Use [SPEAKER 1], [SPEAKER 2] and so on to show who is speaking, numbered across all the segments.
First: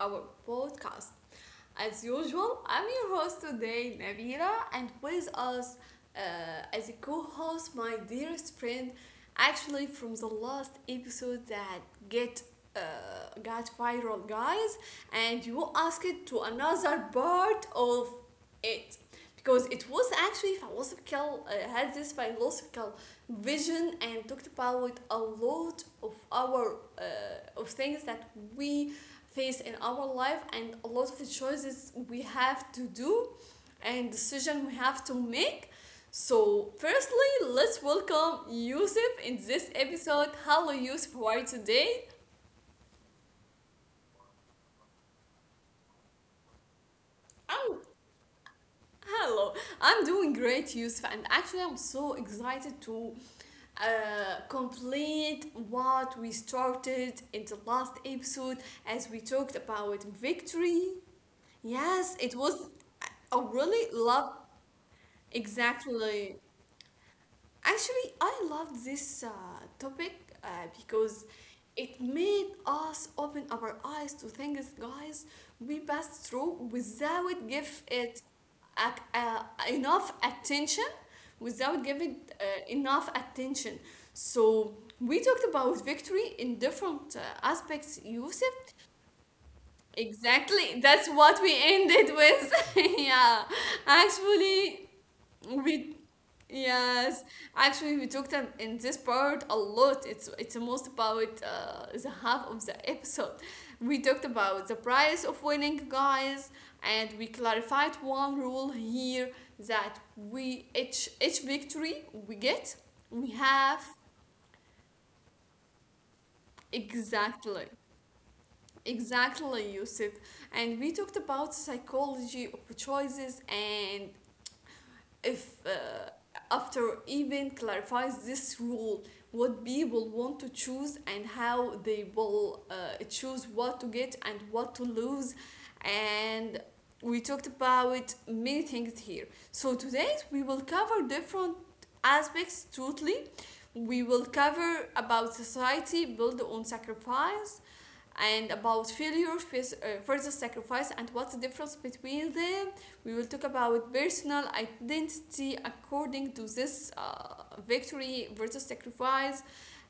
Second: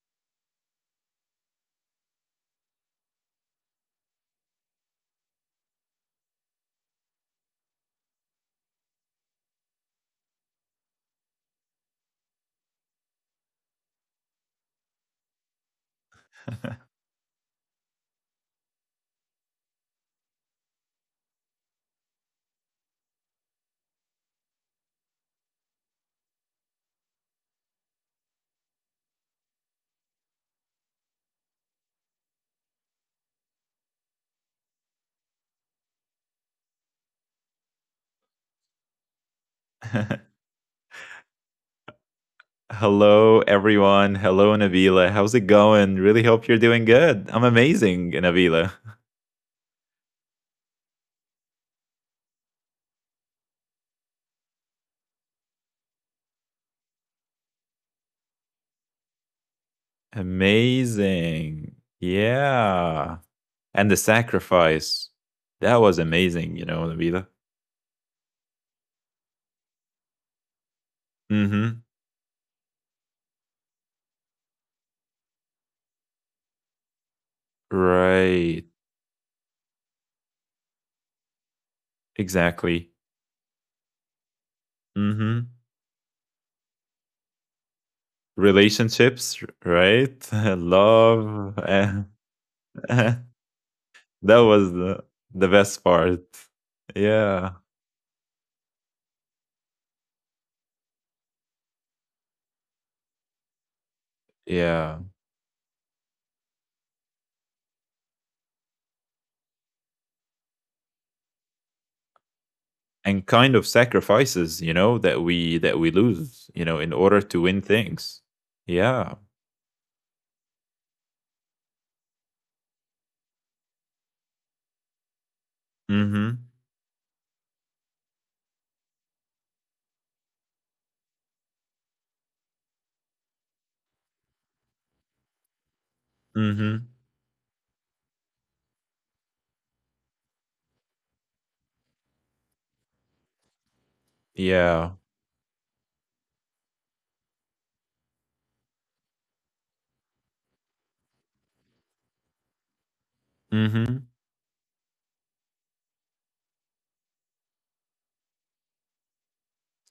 [SPEAKER 1] of our podcast. As usual, I'm your host today, Nabila, and with us uh, as a co host, my dearest friend, actually from the last episode that get got viral, guys, and you asked to another part of it because it was actually philosophical had this philosophical vision and talked about a lot of our of things that we face in our life and a lot of choices we have to do and decision we have to make. So firstly, let's welcome Yusuf in this episode. Hello, Yusuf, how are you today?
[SPEAKER 2] Hello, everyone. Hello, Nabila. How's it going? Really hope you're doing good. I'm
[SPEAKER 1] i'm
[SPEAKER 2] amazing, Nabila.
[SPEAKER 1] hello I'm doing great, Yusuf, and actually I'm so excited to complete what we started in the last episode as we talked about victory.
[SPEAKER 2] Amazing.
[SPEAKER 1] Yes, it was.
[SPEAKER 2] Yeah.
[SPEAKER 1] I
[SPEAKER 2] And
[SPEAKER 1] really
[SPEAKER 2] the
[SPEAKER 1] love
[SPEAKER 2] sacrifice. That was
[SPEAKER 1] exactly.
[SPEAKER 2] amazing, Nabila.
[SPEAKER 1] Actually, I loved this topic because
[SPEAKER 2] Mm hmm.
[SPEAKER 1] it made us open our eyes to things, guys. We passed through without give it
[SPEAKER 2] Right.
[SPEAKER 1] ac- uh, enough attention, without giving
[SPEAKER 2] Exactly.
[SPEAKER 1] enough attention. So
[SPEAKER 2] Mm hmm.
[SPEAKER 1] we talked about victory in different aspects, Yusuf.
[SPEAKER 2] Relationships, right?
[SPEAKER 1] Exactly, that's what
[SPEAKER 2] Love.
[SPEAKER 1] we ended
[SPEAKER 2] that
[SPEAKER 1] with. Yeah,
[SPEAKER 2] was
[SPEAKER 1] actually,
[SPEAKER 2] the, the best
[SPEAKER 1] we
[SPEAKER 2] part.
[SPEAKER 1] yes,
[SPEAKER 2] Yeah.
[SPEAKER 1] actually, we talked in this part a lot. It's most about the half of the episode. We talked about the
[SPEAKER 2] Yeah.
[SPEAKER 1] price of winning, guys, and we clarified one rule here that we, each victory we get,
[SPEAKER 2] And
[SPEAKER 1] we
[SPEAKER 2] kind of
[SPEAKER 1] have
[SPEAKER 2] sacrifices that we lose in order to win
[SPEAKER 1] exactly,
[SPEAKER 2] things. Yeah.
[SPEAKER 1] exactly, Yusuf, and we talked about psychology of choices and if
[SPEAKER 2] Mm-hmm.
[SPEAKER 1] after even clarifies this rule what people want to choose and how they will choose what to get and what to lose, and
[SPEAKER 2] Mm-hmm.
[SPEAKER 1] we talked about many things here. So today we will cover different aspects totally. We will cover
[SPEAKER 2] Yeah.
[SPEAKER 1] about society built on sacrifice and about failure versus sacrifice and what's the difference between them. We will talk about
[SPEAKER 2] Mm-hmm.
[SPEAKER 1] personal identity according to this victory versus sacrifice,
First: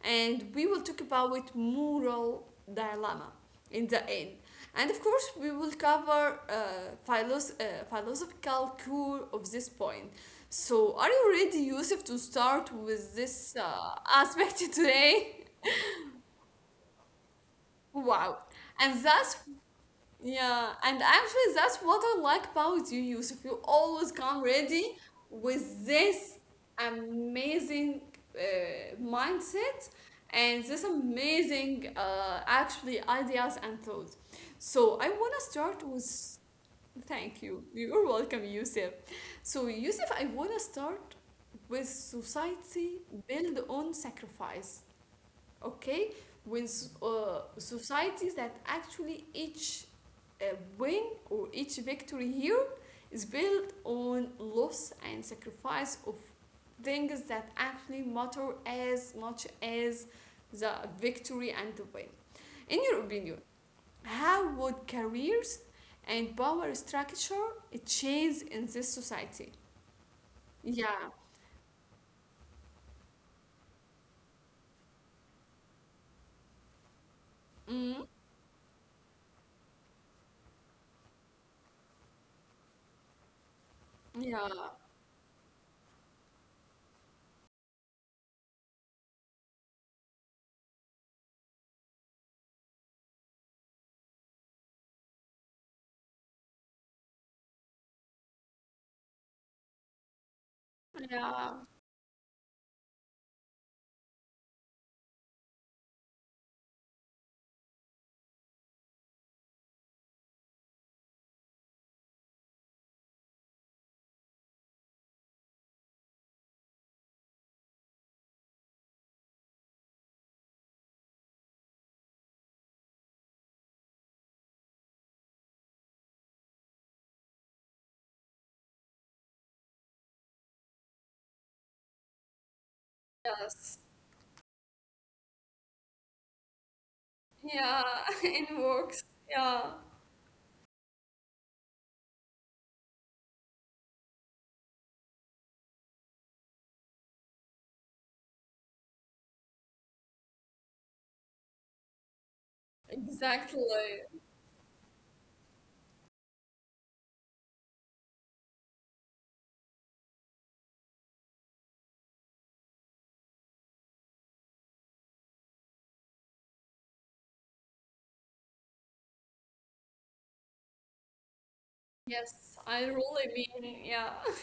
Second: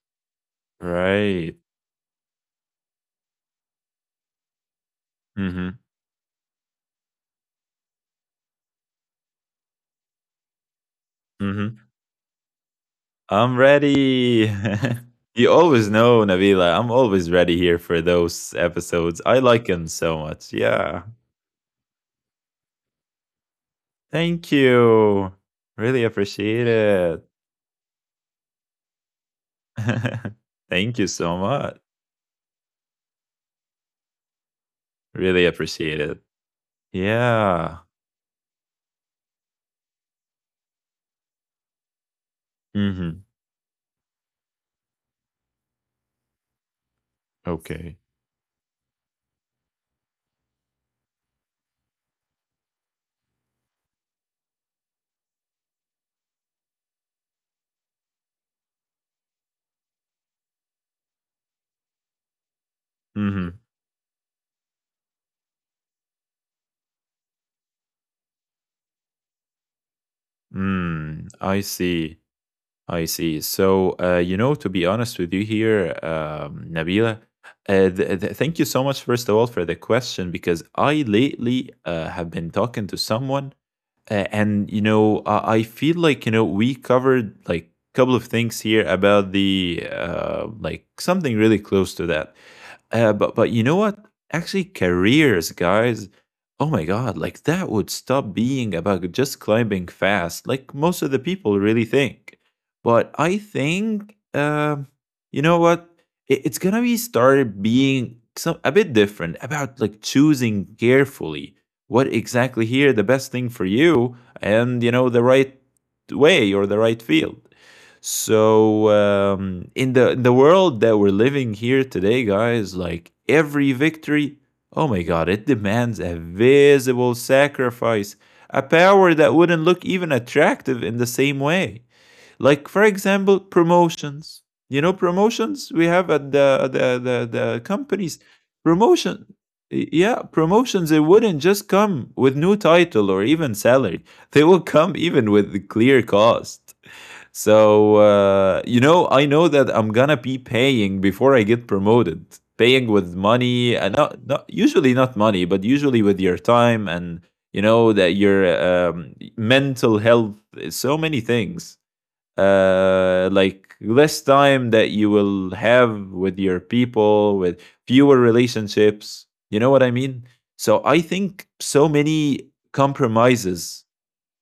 [SPEAKER 1] and we will talk about
[SPEAKER 2] Right.
[SPEAKER 1] moral dilemma in the end. And of course we will
[SPEAKER 2] Mm-hmm.
[SPEAKER 1] cover philosophical core of this point. So are you ready,
[SPEAKER 2] Mm-hmm.
[SPEAKER 1] Yusuf, to start with this
[SPEAKER 2] I'm ready.
[SPEAKER 1] aspect today?
[SPEAKER 2] You always know, Nabila, I'm always ready here for
[SPEAKER 1] Wow,
[SPEAKER 2] those
[SPEAKER 1] and
[SPEAKER 2] episodes.
[SPEAKER 1] that's
[SPEAKER 2] I like them so much.
[SPEAKER 1] yeah, and
[SPEAKER 2] Yeah.
[SPEAKER 1] actually, that's what I like about you, Yusuf. You always come
[SPEAKER 2] Thank
[SPEAKER 1] ready
[SPEAKER 2] you.
[SPEAKER 1] with
[SPEAKER 2] Really
[SPEAKER 1] this
[SPEAKER 2] appreciate it.
[SPEAKER 1] amazing mindset and this
[SPEAKER 2] Thank you so much.
[SPEAKER 1] amazing, ideas and thoughts. So, I
[SPEAKER 2] Really
[SPEAKER 1] want to
[SPEAKER 2] appreciate
[SPEAKER 1] start
[SPEAKER 2] it.
[SPEAKER 1] with thank
[SPEAKER 2] Yeah.
[SPEAKER 1] you. You're welcome, Yusuf. So, Yusuf, I want to start with
[SPEAKER 2] Mm-hmm.
[SPEAKER 1] society built on sacrifice, okay? With
[SPEAKER 2] Okay.
[SPEAKER 1] societies that actually each uh, win or each victory here is built on loss and sacrifice of things that actually matter as much as the victory and the win. In your opinion,
[SPEAKER 2] Mm-hmm.
[SPEAKER 1] how would careers and power structure change in this society? Yeah.
[SPEAKER 2] Mm, I see. I see. So, you know, to be honest with you here, Nabila,
[SPEAKER 1] Mm,
[SPEAKER 2] thank you so much, first of all, for the question, because I lately have been talking to someone. And
[SPEAKER 1] yeah.
[SPEAKER 2] you know, I feel like, you know, we covered like a couple of things here about the like something really close to that. But you know what, actually careers, guys, oh my god, like that would stop being about just climbing fast, like most of the
[SPEAKER 1] Yeah.
[SPEAKER 2] people really think. But I think, you know what, it's gonna be started being some a bit different, about like choosing carefully what exactly here the best thing for you, and you know the right way or the right field. So, in the world that we're living here today, guys, like every victory, oh my god, it demands a visible sacrifice, a power that wouldn't look even attractive in the same way. Like, for example,
[SPEAKER 1] Yes.
[SPEAKER 2] promotions. You know, promotions we have at the
[SPEAKER 1] Yeah.
[SPEAKER 2] companies.
[SPEAKER 1] It works.
[SPEAKER 2] Promotion,
[SPEAKER 1] Yeah.
[SPEAKER 2] yeah, promotions. They wouldn't just come with new title or even salary. They will come even with the clear cost. So, you know, I know that I'm gonna be paying before I get promoted. Paying with
[SPEAKER 1] Exactly.
[SPEAKER 2] money and not usually not money, but usually with your time and, you know, that your mental health. So many things, like less time that you will have with your people, with fewer relationships, you know what I mean. So I think so many
[SPEAKER 1] Yes. I really mean,
[SPEAKER 2] compromises.
[SPEAKER 1] yeah.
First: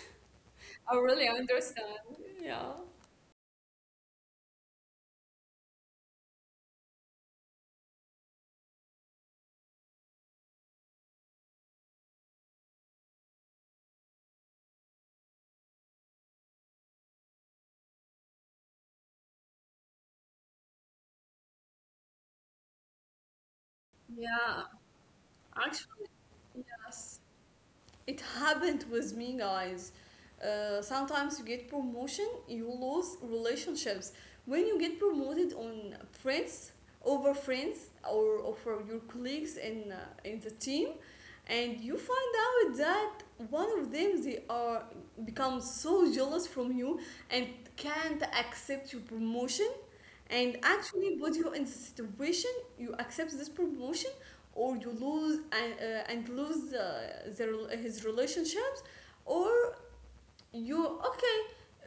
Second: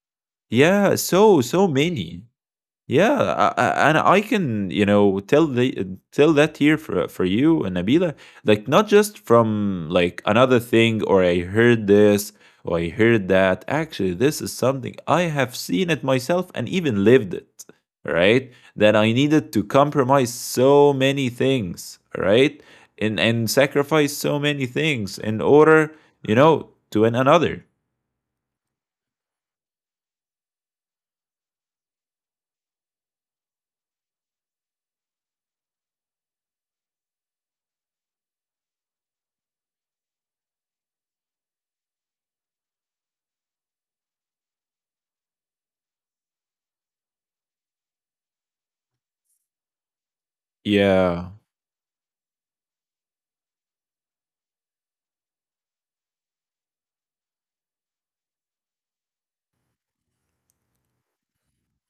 [SPEAKER 2] Yeah,
[SPEAKER 1] I really
[SPEAKER 2] so
[SPEAKER 1] understand.
[SPEAKER 2] many.
[SPEAKER 1] Yeah.
[SPEAKER 2] Yeah, and I can, you know, tell that here for you and Nabila, like not just from like another thing or I heard this or I heard that. Actually, this is something I have seen it myself and even lived it, right? That I needed to compromise so many things, right? And sacrifice so
[SPEAKER 1] Yeah,
[SPEAKER 2] many things in order,
[SPEAKER 1] actually,
[SPEAKER 2] you know, to an
[SPEAKER 1] yes.
[SPEAKER 2] another.
[SPEAKER 1] It happened with me, guys. Sometimes you get promotion, you lose relationships. When you get promoted on friends over friends or over your colleagues in the team, and you find out that one of them, they are become so jealous from you and can't accept your promotion. And actually,
[SPEAKER 2] Yeah.
[SPEAKER 1] put you in situation you accept this promotion or you lose and lose his relationships, or you okay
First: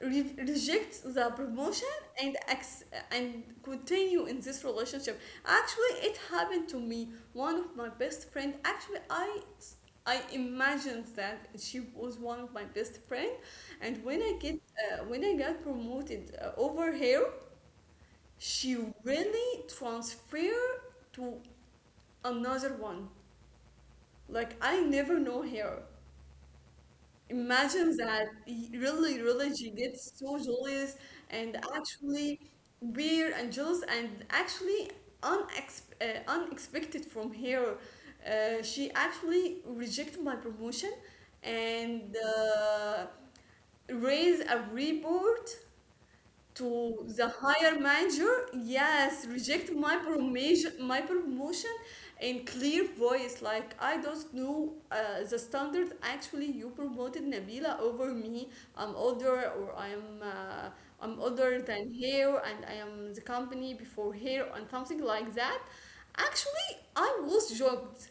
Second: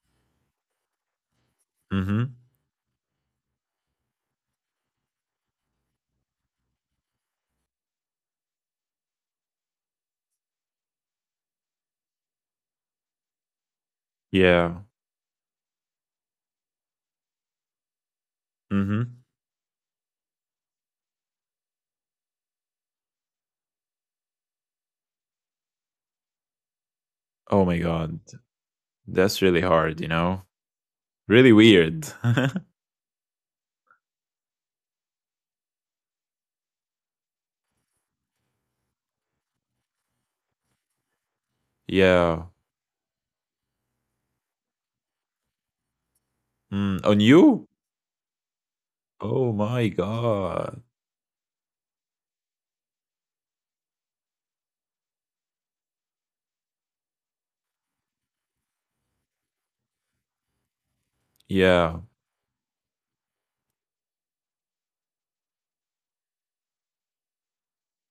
[SPEAKER 1] reject the promotion and
[SPEAKER 2] Mhm.
[SPEAKER 1] ex- and continue in this relationship. Actually, it happened to me. One of my best friend. Actually, I imagined that she was one of my best friend, and
[SPEAKER 2] Yeah.
[SPEAKER 1] when I got promoted over here, she
[SPEAKER 2] Mhm.
[SPEAKER 1] really transfer to another one. Like I never know her.
[SPEAKER 2] Oh my god.
[SPEAKER 1] Imagine that
[SPEAKER 2] That's
[SPEAKER 1] really,
[SPEAKER 2] really
[SPEAKER 1] really she
[SPEAKER 2] hard, you
[SPEAKER 1] gets
[SPEAKER 2] know?
[SPEAKER 1] so jealous
[SPEAKER 2] Really
[SPEAKER 1] and
[SPEAKER 2] weird.
[SPEAKER 1] actually weird and jealous and actually unexpected from her. She actually rejected my promotion and
[SPEAKER 2] Yeah.
[SPEAKER 1] raised a report
[SPEAKER 2] Mm.
[SPEAKER 1] to
[SPEAKER 2] On
[SPEAKER 1] the
[SPEAKER 2] you?
[SPEAKER 1] higher manager, yes,
[SPEAKER 2] Oh
[SPEAKER 1] reject
[SPEAKER 2] my God.
[SPEAKER 1] my promotion in clear voice, like, I don't know the standard. Actually, you promoted Nabila over me. i'm older or i'm uh, I'm older than
[SPEAKER 2] Yeah.
[SPEAKER 1] her and I am the company before her, and something like that. Actually, I was shocked.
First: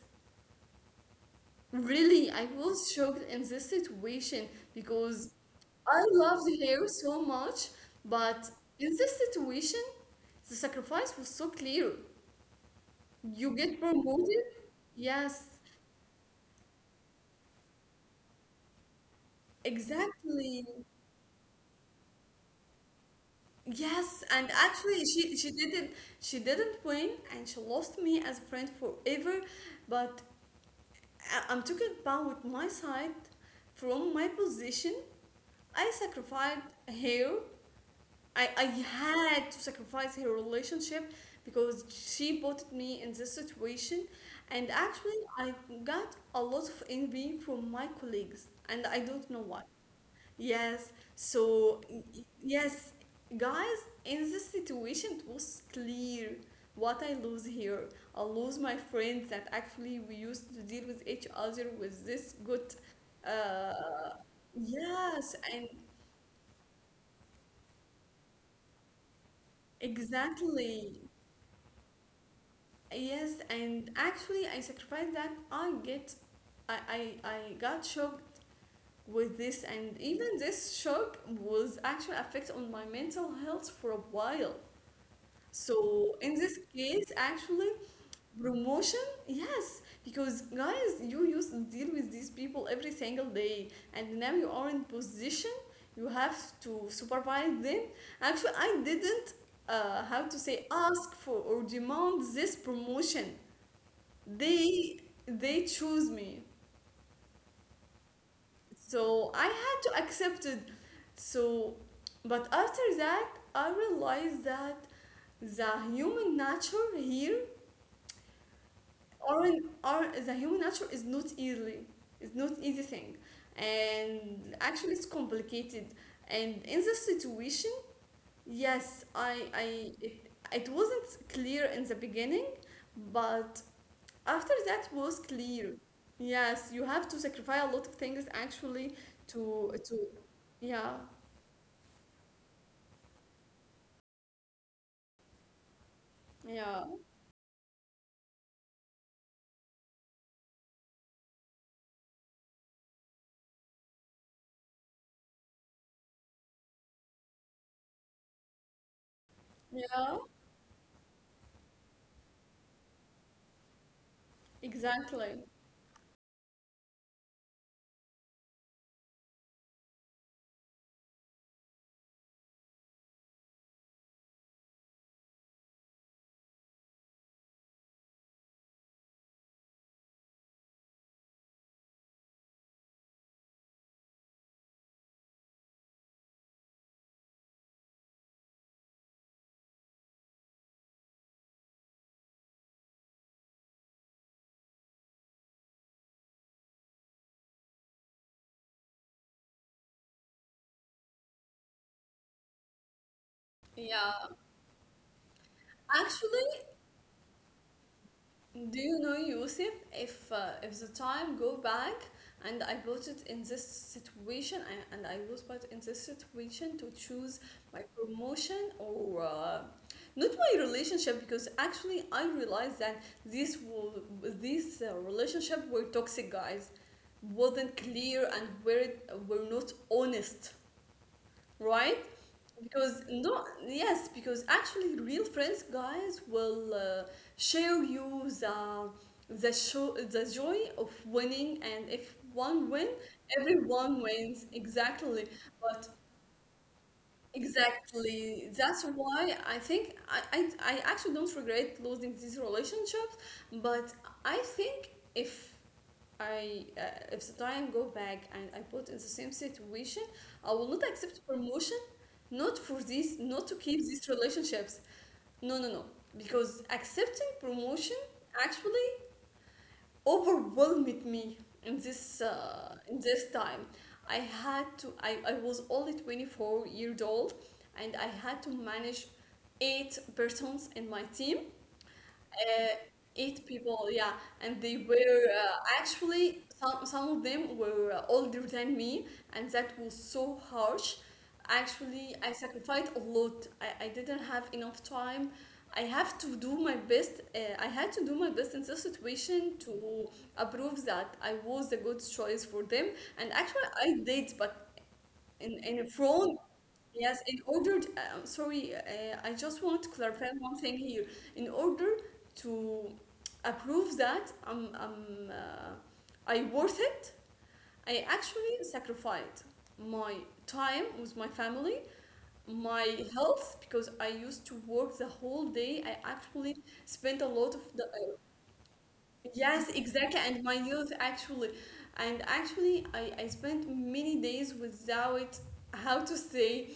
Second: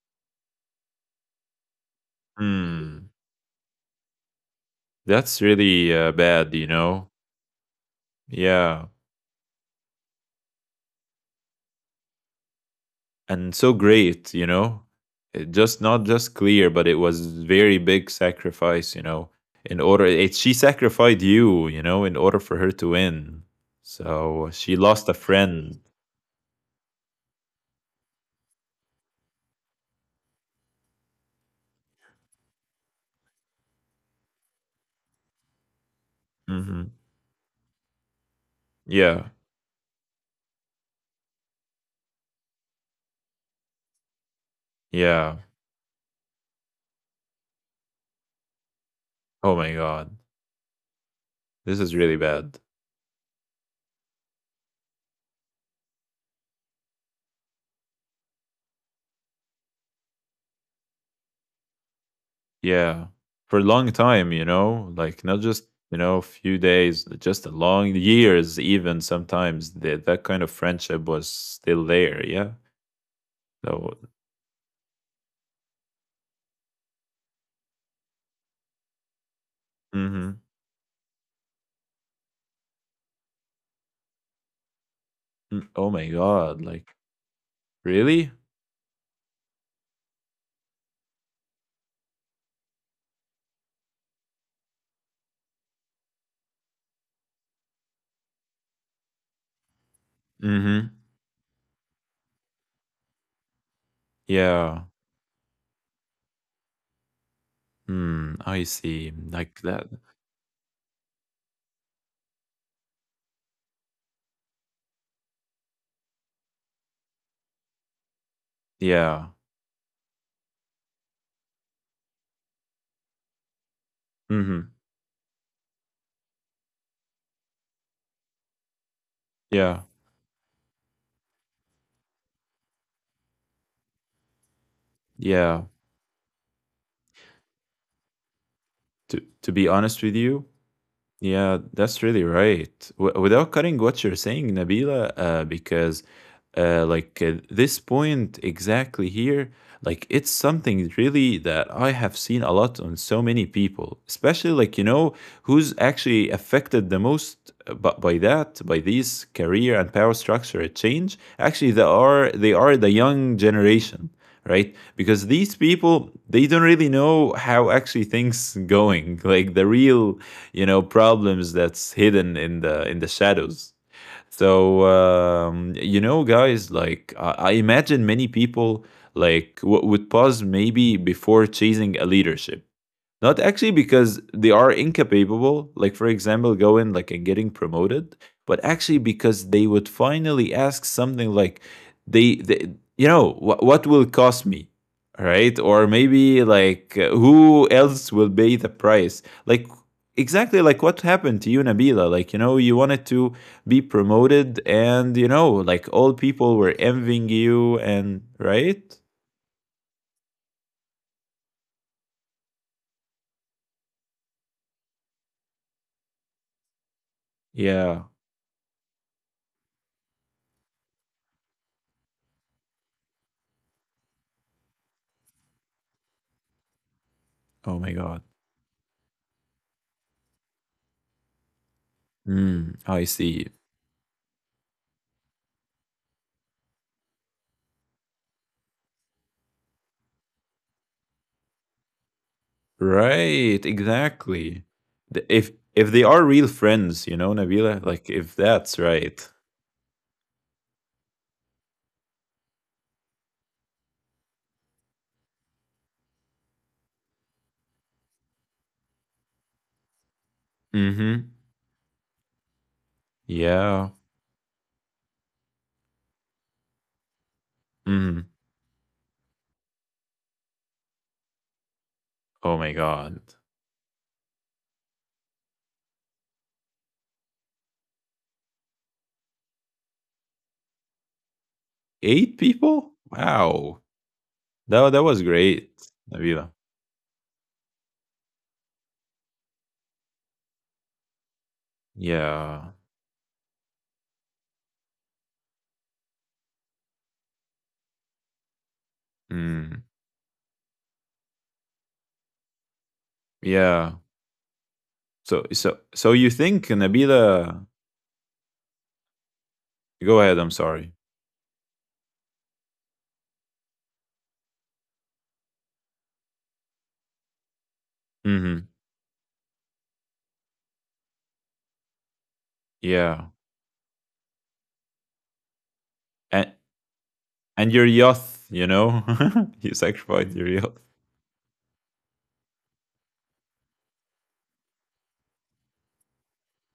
[SPEAKER 1] Really, I was
[SPEAKER 2] Mm.
[SPEAKER 1] shocked in this situation because
[SPEAKER 2] That's really
[SPEAKER 1] I loved
[SPEAKER 2] bad, you
[SPEAKER 1] her
[SPEAKER 2] know?
[SPEAKER 1] so much, but
[SPEAKER 2] Yeah.
[SPEAKER 1] in this situation, the sacrifice was so clear. You
[SPEAKER 2] And so
[SPEAKER 1] get
[SPEAKER 2] great,
[SPEAKER 1] promoted?
[SPEAKER 2] you know?
[SPEAKER 1] Yes,
[SPEAKER 2] It just Not just clear, but it was very big sacrifice, you know? In order, she
[SPEAKER 1] exactly.
[SPEAKER 2] sacrificed you, you know, in order for her to win.
[SPEAKER 1] Yes,
[SPEAKER 2] So
[SPEAKER 1] and
[SPEAKER 2] she
[SPEAKER 1] actually
[SPEAKER 2] lost a
[SPEAKER 1] she she
[SPEAKER 2] friend.
[SPEAKER 1] didn't win and she lost me as a friend forever, but I'm talking about my side from my position. I sacrificed
[SPEAKER 2] Hmm.
[SPEAKER 1] her. I
[SPEAKER 2] Yeah.
[SPEAKER 1] had to sacrifice her relationship because she put me in this situation, and actually
[SPEAKER 2] Yeah.
[SPEAKER 1] I got a lot of envy from my colleagues and I don't know
[SPEAKER 2] Oh
[SPEAKER 1] why.
[SPEAKER 2] my God.
[SPEAKER 1] Yes, so
[SPEAKER 2] This is
[SPEAKER 1] y-
[SPEAKER 2] really bad.
[SPEAKER 1] yes, guys, in this situation it was clear what I lose here. I lose my friends that actually we used to deal with each other with this good
[SPEAKER 2] Yeah. For a long
[SPEAKER 1] uh
[SPEAKER 2] time, you know, like
[SPEAKER 1] yes
[SPEAKER 2] not just,
[SPEAKER 1] and
[SPEAKER 2] you know, a few days, just a long years, even sometimes that that kind of
[SPEAKER 1] exactly.
[SPEAKER 2] friendship was still there. Yeah.
[SPEAKER 1] Yes, and
[SPEAKER 2] So,
[SPEAKER 1] actually, I sacrificed that. I get, I got shocked with this, and even
[SPEAKER 2] mm-hmm.
[SPEAKER 1] this shock was actually affect on my mental health for a while.
[SPEAKER 2] Oh my
[SPEAKER 1] So in this
[SPEAKER 2] God. Like,
[SPEAKER 1] case, actually,
[SPEAKER 2] really?
[SPEAKER 1] promotion, yes, because guys, you used to deal with these people every single day, and now you are in position. You have to supervise them. Actually, I didn't, how to say,
[SPEAKER 2] Mm-hmm.
[SPEAKER 1] ask for or demand this promotion.
[SPEAKER 2] Yeah.
[SPEAKER 1] They they choose me,
[SPEAKER 2] Hmm. I see.
[SPEAKER 1] so I
[SPEAKER 2] Like
[SPEAKER 1] had
[SPEAKER 2] that.
[SPEAKER 1] to accept it. So, but after that I realized that the human nature here,
[SPEAKER 2] Yeah.
[SPEAKER 1] or, or the human nature is not easy. It's not easy thing,
[SPEAKER 2] Mm-hmm.
[SPEAKER 1] and actually it's complicated. And in this situation, yes
[SPEAKER 2] Yeah.
[SPEAKER 1] I it, it wasn't clear in the beginning, but after that was
[SPEAKER 2] Yeah.
[SPEAKER 1] clear. Yes, you have to sacrifice a lot of things, actually,
[SPEAKER 2] To be honest
[SPEAKER 1] to
[SPEAKER 2] with you,
[SPEAKER 1] yeah,
[SPEAKER 2] yeah, that's really right. Without cutting what you're saying, Nabila, because
[SPEAKER 1] yeah,
[SPEAKER 2] like this point exactly here, like it's something really that I have seen a lot on so many people, especially like, you know, who's actually affected the most, by that, by these career and power
[SPEAKER 1] yeah,
[SPEAKER 2] structure change. Actually, they are the young generation, right? Because
[SPEAKER 1] exactly,
[SPEAKER 2] these people they don't really know how actually things going, like the real, you know, problems that's hidden in the shadows. So, you know, guys, like I imagine many people like would pause maybe before chasing a leadership, not actually because they are incapable, like for example, going like and getting promoted, but actually because they would finally ask something like, they you know, what will cost me? Right? Or maybe like, who else will pay the price? Like, exactly like what happened to you, Nabila. Like, you know, you wanted to be
[SPEAKER 1] yeah,
[SPEAKER 2] promoted and, you know, like all
[SPEAKER 1] actually.
[SPEAKER 2] people were envying you and,
[SPEAKER 1] Do
[SPEAKER 2] right?
[SPEAKER 1] you know, Yusuf, if the time go back and I put it in this situation and I was put in this situation to choose my
[SPEAKER 2] Yeah.
[SPEAKER 1] promotion or not my relationship, because actually I realized that this relationship were toxic, guys, wasn't
[SPEAKER 2] Oh my God.
[SPEAKER 1] clear and were not honest, right?
[SPEAKER 2] Mm,
[SPEAKER 1] Because
[SPEAKER 2] I
[SPEAKER 1] no,
[SPEAKER 2] see.
[SPEAKER 1] yes, because actually, real friends, guys, will share you the show the joy of winning, and if one win,
[SPEAKER 2] Right,
[SPEAKER 1] everyone wins.
[SPEAKER 2] exactly.
[SPEAKER 1] Exactly,
[SPEAKER 2] The- If
[SPEAKER 1] but
[SPEAKER 2] if they are real friends, you know, Nabila, like if
[SPEAKER 1] exactly
[SPEAKER 2] that's
[SPEAKER 1] that's
[SPEAKER 2] right.
[SPEAKER 1] why I think I actually don't regret losing these relationships, but I think if. I if the time go back and I put in the same situation, I will not
[SPEAKER 2] Mm-hmm.
[SPEAKER 1] accept promotion, not for this, not to
[SPEAKER 2] Yeah.
[SPEAKER 1] keep these relationships. No, no, no. Because accepting promotion
[SPEAKER 2] Mm.
[SPEAKER 1] actually overwhelmed me in this
[SPEAKER 2] Oh my
[SPEAKER 1] uh, in
[SPEAKER 2] god.
[SPEAKER 1] this time. I had to. I was only 24 years old, and I had to manage eight persons in my team,
[SPEAKER 2] Eight
[SPEAKER 1] uh,
[SPEAKER 2] people?
[SPEAKER 1] eight
[SPEAKER 2] Wow.
[SPEAKER 1] people, yeah, and they
[SPEAKER 2] That
[SPEAKER 1] were
[SPEAKER 2] that was great,
[SPEAKER 1] uh, actually
[SPEAKER 2] Nabila.
[SPEAKER 1] some some of them were older than me, and that was so harsh. Actually, I
[SPEAKER 2] Yeah.
[SPEAKER 1] sacrificed a lot. I didn't have enough time. I have to do my best. I had to do my best in this situation
[SPEAKER 2] Mm.
[SPEAKER 1] to approve that I was the good choice for them. And actually,
[SPEAKER 2] Yeah.
[SPEAKER 1] I did, but
[SPEAKER 2] So so
[SPEAKER 1] in a
[SPEAKER 2] so you
[SPEAKER 1] wrong.
[SPEAKER 2] think,
[SPEAKER 1] Yes, in
[SPEAKER 2] Nabila.
[SPEAKER 1] order, sorry, I just want to
[SPEAKER 2] Go
[SPEAKER 1] clarify
[SPEAKER 2] ahead, I'm
[SPEAKER 1] one thing
[SPEAKER 2] sorry.
[SPEAKER 1] here. In order to approve that I worth it, I actually
[SPEAKER 2] Mm-hmm.
[SPEAKER 1] sacrificed my time with my family, my
[SPEAKER 2] Yeah.
[SPEAKER 1] health, because I used to work the whole day. I
[SPEAKER 2] And
[SPEAKER 1] actually spent a lot of
[SPEAKER 2] and
[SPEAKER 1] the,
[SPEAKER 2] your youth, you know?
[SPEAKER 1] yes,
[SPEAKER 2] You
[SPEAKER 1] exactly,
[SPEAKER 2] sacrificed
[SPEAKER 1] and
[SPEAKER 2] your
[SPEAKER 1] my
[SPEAKER 2] youth.
[SPEAKER 1] youth actually. And actually, I spent many days without how to say,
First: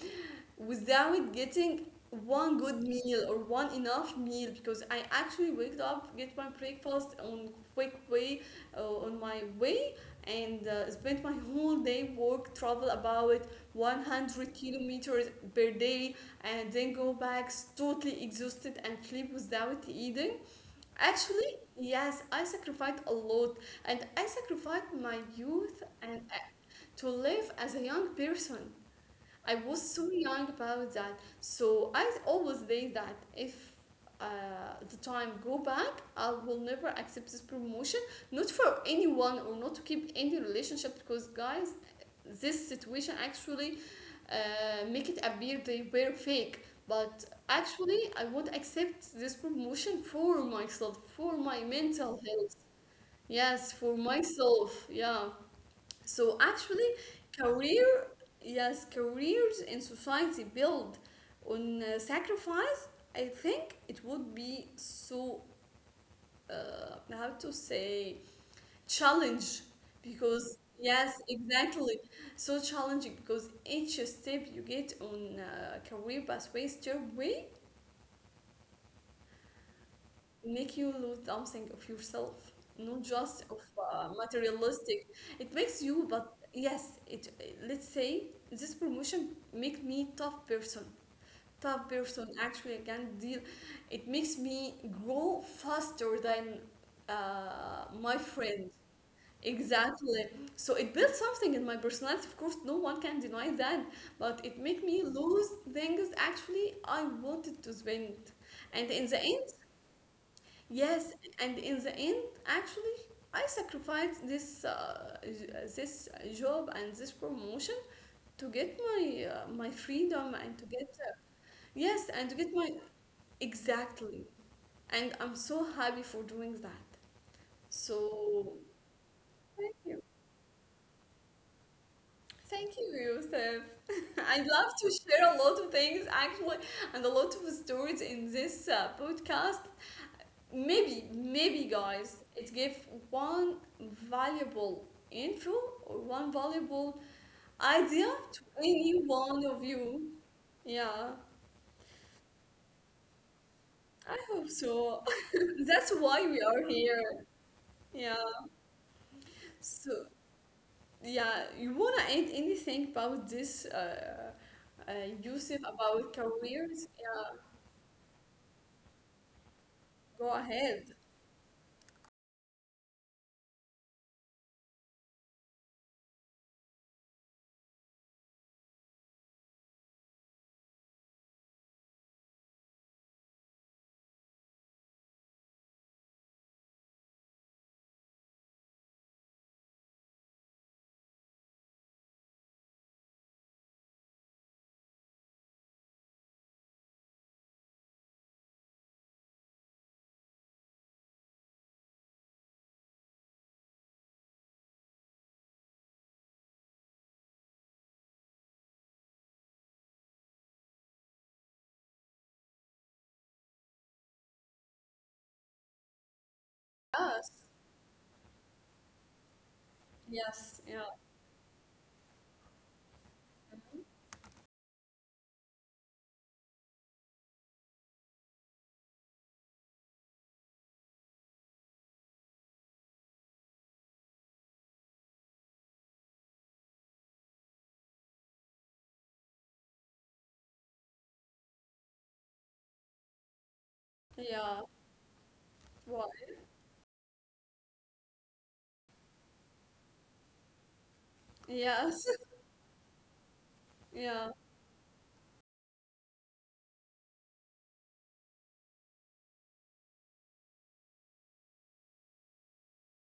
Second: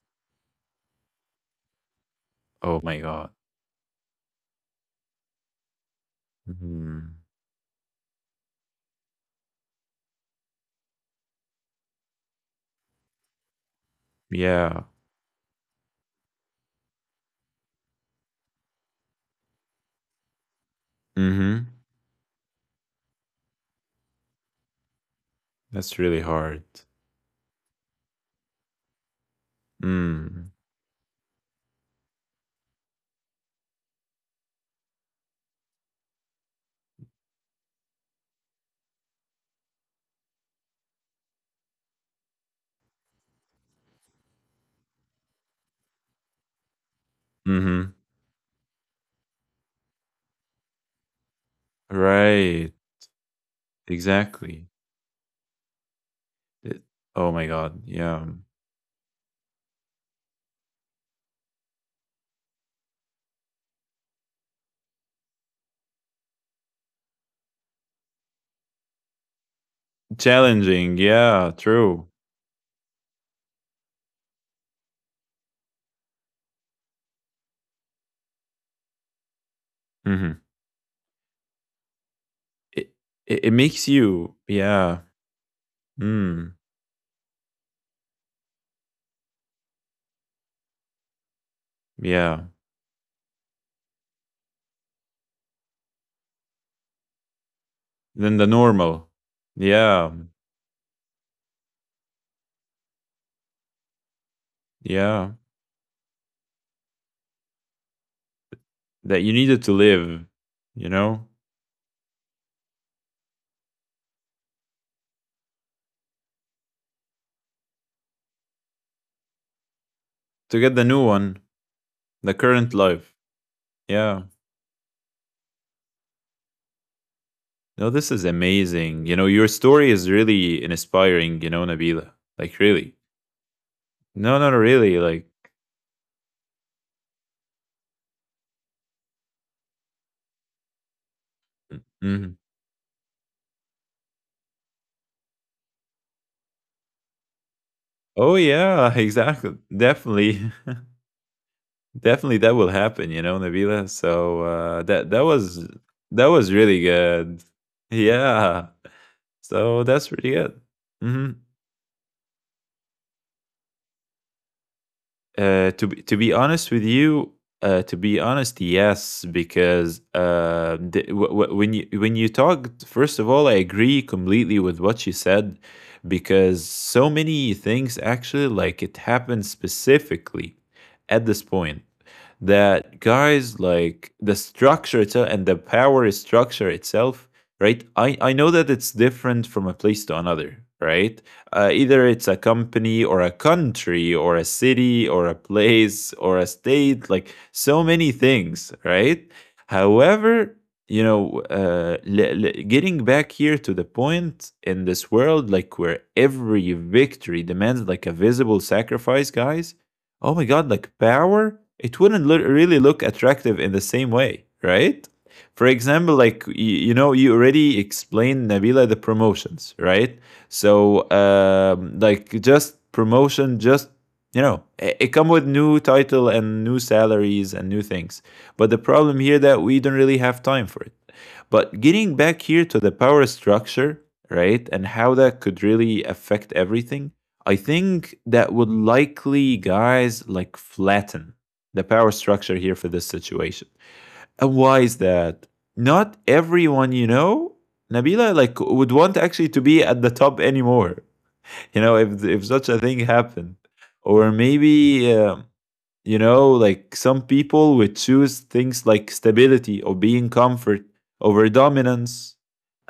[SPEAKER 1] without getting one
[SPEAKER 2] Oh
[SPEAKER 1] good
[SPEAKER 2] my
[SPEAKER 1] meal
[SPEAKER 2] god.
[SPEAKER 1] or one enough meal, because I actually waked up, get my breakfast
[SPEAKER 2] Hmm.
[SPEAKER 1] on quick way, on my way, and spent my whole day work travel about 100
[SPEAKER 2] Yeah.
[SPEAKER 1] kilometers per day, and then go back totally exhausted and sleep without eating. Actually,
[SPEAKER 2] Hmm.
[SPEAKER 1] yes, I sacrificed a lot, and I sacrificed my youth
[SPEAKER 2] That's
[SPEAKER 1] and
[SPEAKER 2] really hard.
[SPEAKER 1] to live as a young person. I was so young
[SPEAKER 2] Mm.
[SPEAKER 1] about that. So I always think that if the time go back, I will never accept this promotion. Not for anyone or not to keep any relationship because guys, this situation actually make it appear they were fake. But
[SPEAKER 2] Mhm.
[SPEAKER 1] actually, I won't accept this promotion for myself, for my mental health.
[SPEAKER 2] Right.
[SPEAKER 1] Yes, for
[SPEAKER 2] Exactly.
[SPEAKER 1] myself. Yeah. So
[SPEAKER 2] It,
[SPEAKER 1] actually,
[SPEAKER 2] oh my god.
[SPEAKER 1] career,
[SPEAKER 2] Yeah.
[SPEAKER 1] yes, careers in society built on sacrifice, I think it would be so, how to say, challenge, because
[SPEAKER 2] Challenging.
[SPEAKER 1] yes,
[SPEAKER 2] Yeah,
[SPEAKER 1] exactly,
[SPEAKER 2] true.
[SPEAKER 1] so challenging, because each step you get on career pathway stairway
[SPEAKER 2] Mhm.
[SPEAKER 1] make you lose something of yourself,
[SPEAKER 2] It,
[SPEAKER 1] not just
[SPEAKER 2] it
[SPEAKER 1] of
[SPEAKER 2] makes you. Yeah.
[SPEAKER 1] materialistic. It makes you, but
[SPEAKER 2] Mm.
[SPEAKER 1] yes, it. Let's say this promotion make me tough person. Tough person.
[SPEAKER 2] Yeah.
[SPEAKER 1] Actually, I can deal. It makes me grow faster than my
[SPEAKER 2] Than the
[SPEAKER 1] friend.
[SPEAKER 2] normal. Yeah.
[SPEAKER 1] Exactly. So it built something in my personality. Of course, no one can deny that. But it made me
[SPEAKER 2] Yeah.
[SPEAKER 1] lose things actually I wanted to spend. And
[SPEAKER 2] That
[SPEAKER 1] in
[SPEAKER 2] you
[SPEAKER 1] the
[SPEAKER 2] needed
[SPEAKER 1] end.
[SPEAKER 2] to live, you know?
[SPEAKER 1] Yes, and in the end, actually, I sacrificed this job and this promotion to get my freedom
[SPEAKER 2] To get
[SPEAKER 1] and
[SPEAKER 2] the
[SPEAKER 1] to
[SPEAKER 2] new
[SPEAKER 1] get
[SPEAKER 2] one,
[SPEAKER 1] yes,
[SPEAKER 2] the
[SPEAKER 1] and to get
[SPEAKER 2] current
[SPEAKER 1] my
[SPEAKER 2] life. Yeah.
[SPEAKER 1] exactly. And I'm so happy for doing that.
[SPEAKER 2] No, this is
[SPEAKER 1] So
[SPEAKER 2] amazing. You know, your
[SPEAKER 1] thank
[SPEAKER 2] story
[SPEAKER 1] you,
[SPEAKER 2] is really inspiring, you know, Nabila. Like
[SPEAKER 1] thank you,
[SPEAKER 2] really.
[SPEAKER 1] Yusuf.
[SPEAKER 2] No,
[SPEAKER 1] I'd
[SPEAKER 2] no, no,
[SPEAKER 1] love to
[SPEAKER 2] really. Like,
[SPEAKER 1] share a lot of things actually, and a lot of stories in this podcast. Maybe
[SPEAKER 2] mm,
[SPEAKER 1] guys
[SPEAKER 2] mhm.
[SPEAKER 1] it gave one valuable info or one valuable idea
[SPEAKER 2] Oh,
[SPEAKER 1] to
[SPEAKER 2] yeah,
[SPEAKER 1] any one
[SPEAKER 2] exactly.
[SPEAKER 1] of you,
[SPEAKER 2] Definitely,
[SPEAKER 1] yeah.
[SPEAKER 2] definitely that will happen, you know, Nabila.
[SPEAKER 1] I
[SPEAKER 2] So,
[SPEAKER 1] hope so. That's why
[SPEAKER 2] that
[SPEAKER 1] we
[SPEAKER 2] was
[SPEAKER 1] are
[SPEAKER 2] really
[SPEAKER 1] here,
[SPEAKER 2] good.
[SPEAKER 1] yeah.
[SPEAKER 2] Yeah. So
[SPEAKER 1] So
[SPEAKER 2] that's really good. Hmm.
[SPEAKER 1] yeah, you want to add anything about this uh Yusuf,
[SPEAKER 2] Uh, to be
[SPEAKER 1] about
[SPEAKER 2] to be honest with
[SPEAKER 1] careers,
[SPEAKER 2] you,
[SPEAKER 1] yeah?
[SPEAKER 2] to be honest, yes, because
[SPEAKER 1] Go ahead.
[SPEAKER 2] when you talked, first of all, I agree completely with what you said, because so many things actually like it happened specifically at this point, that, guys, like the structure itself and the power structure itself, right? I know that it's different from a place to another, right? Either it's a company or a country or a city or a place or a state, like so many things, right? However, you know, getting back here to the point, in this world like where every victory demands like a visible sacrifice, guys. Oh my god, like power, it wouldn't really look attractive in the same way, right? For example, like you know,
[SPEAKER 1] Yes,
[SPEAKER 2] you already explained, Nabila, the promotions, right?
[SPEAKER 1] yes, yeah,
[SPEAKER 2] So, like just promotion, just, you know, it come with new title and new salaries and new things. But the problem here that we don't really have time for it. But getting back here to the power structure, right, and how that could really affect everything. I think that would likely, guys, like flatten the power structure here for this situation. And
[SPEAKER 1] yeah.
[SPEAKER 2] why is that?
[SPEAKER 1] Why?
[SPEAKER 2] Not everyone, you know, Nabila, like would want actually to be at the top anymore. You know,
[SPEAKER 1] Yes.
[SPEAKER 2] if such a thing happened, or
[SPEAKER 1] Yeah,
[SPEAKER 2] maybe you know, like some people would choose things like stability or being comfort over dominance,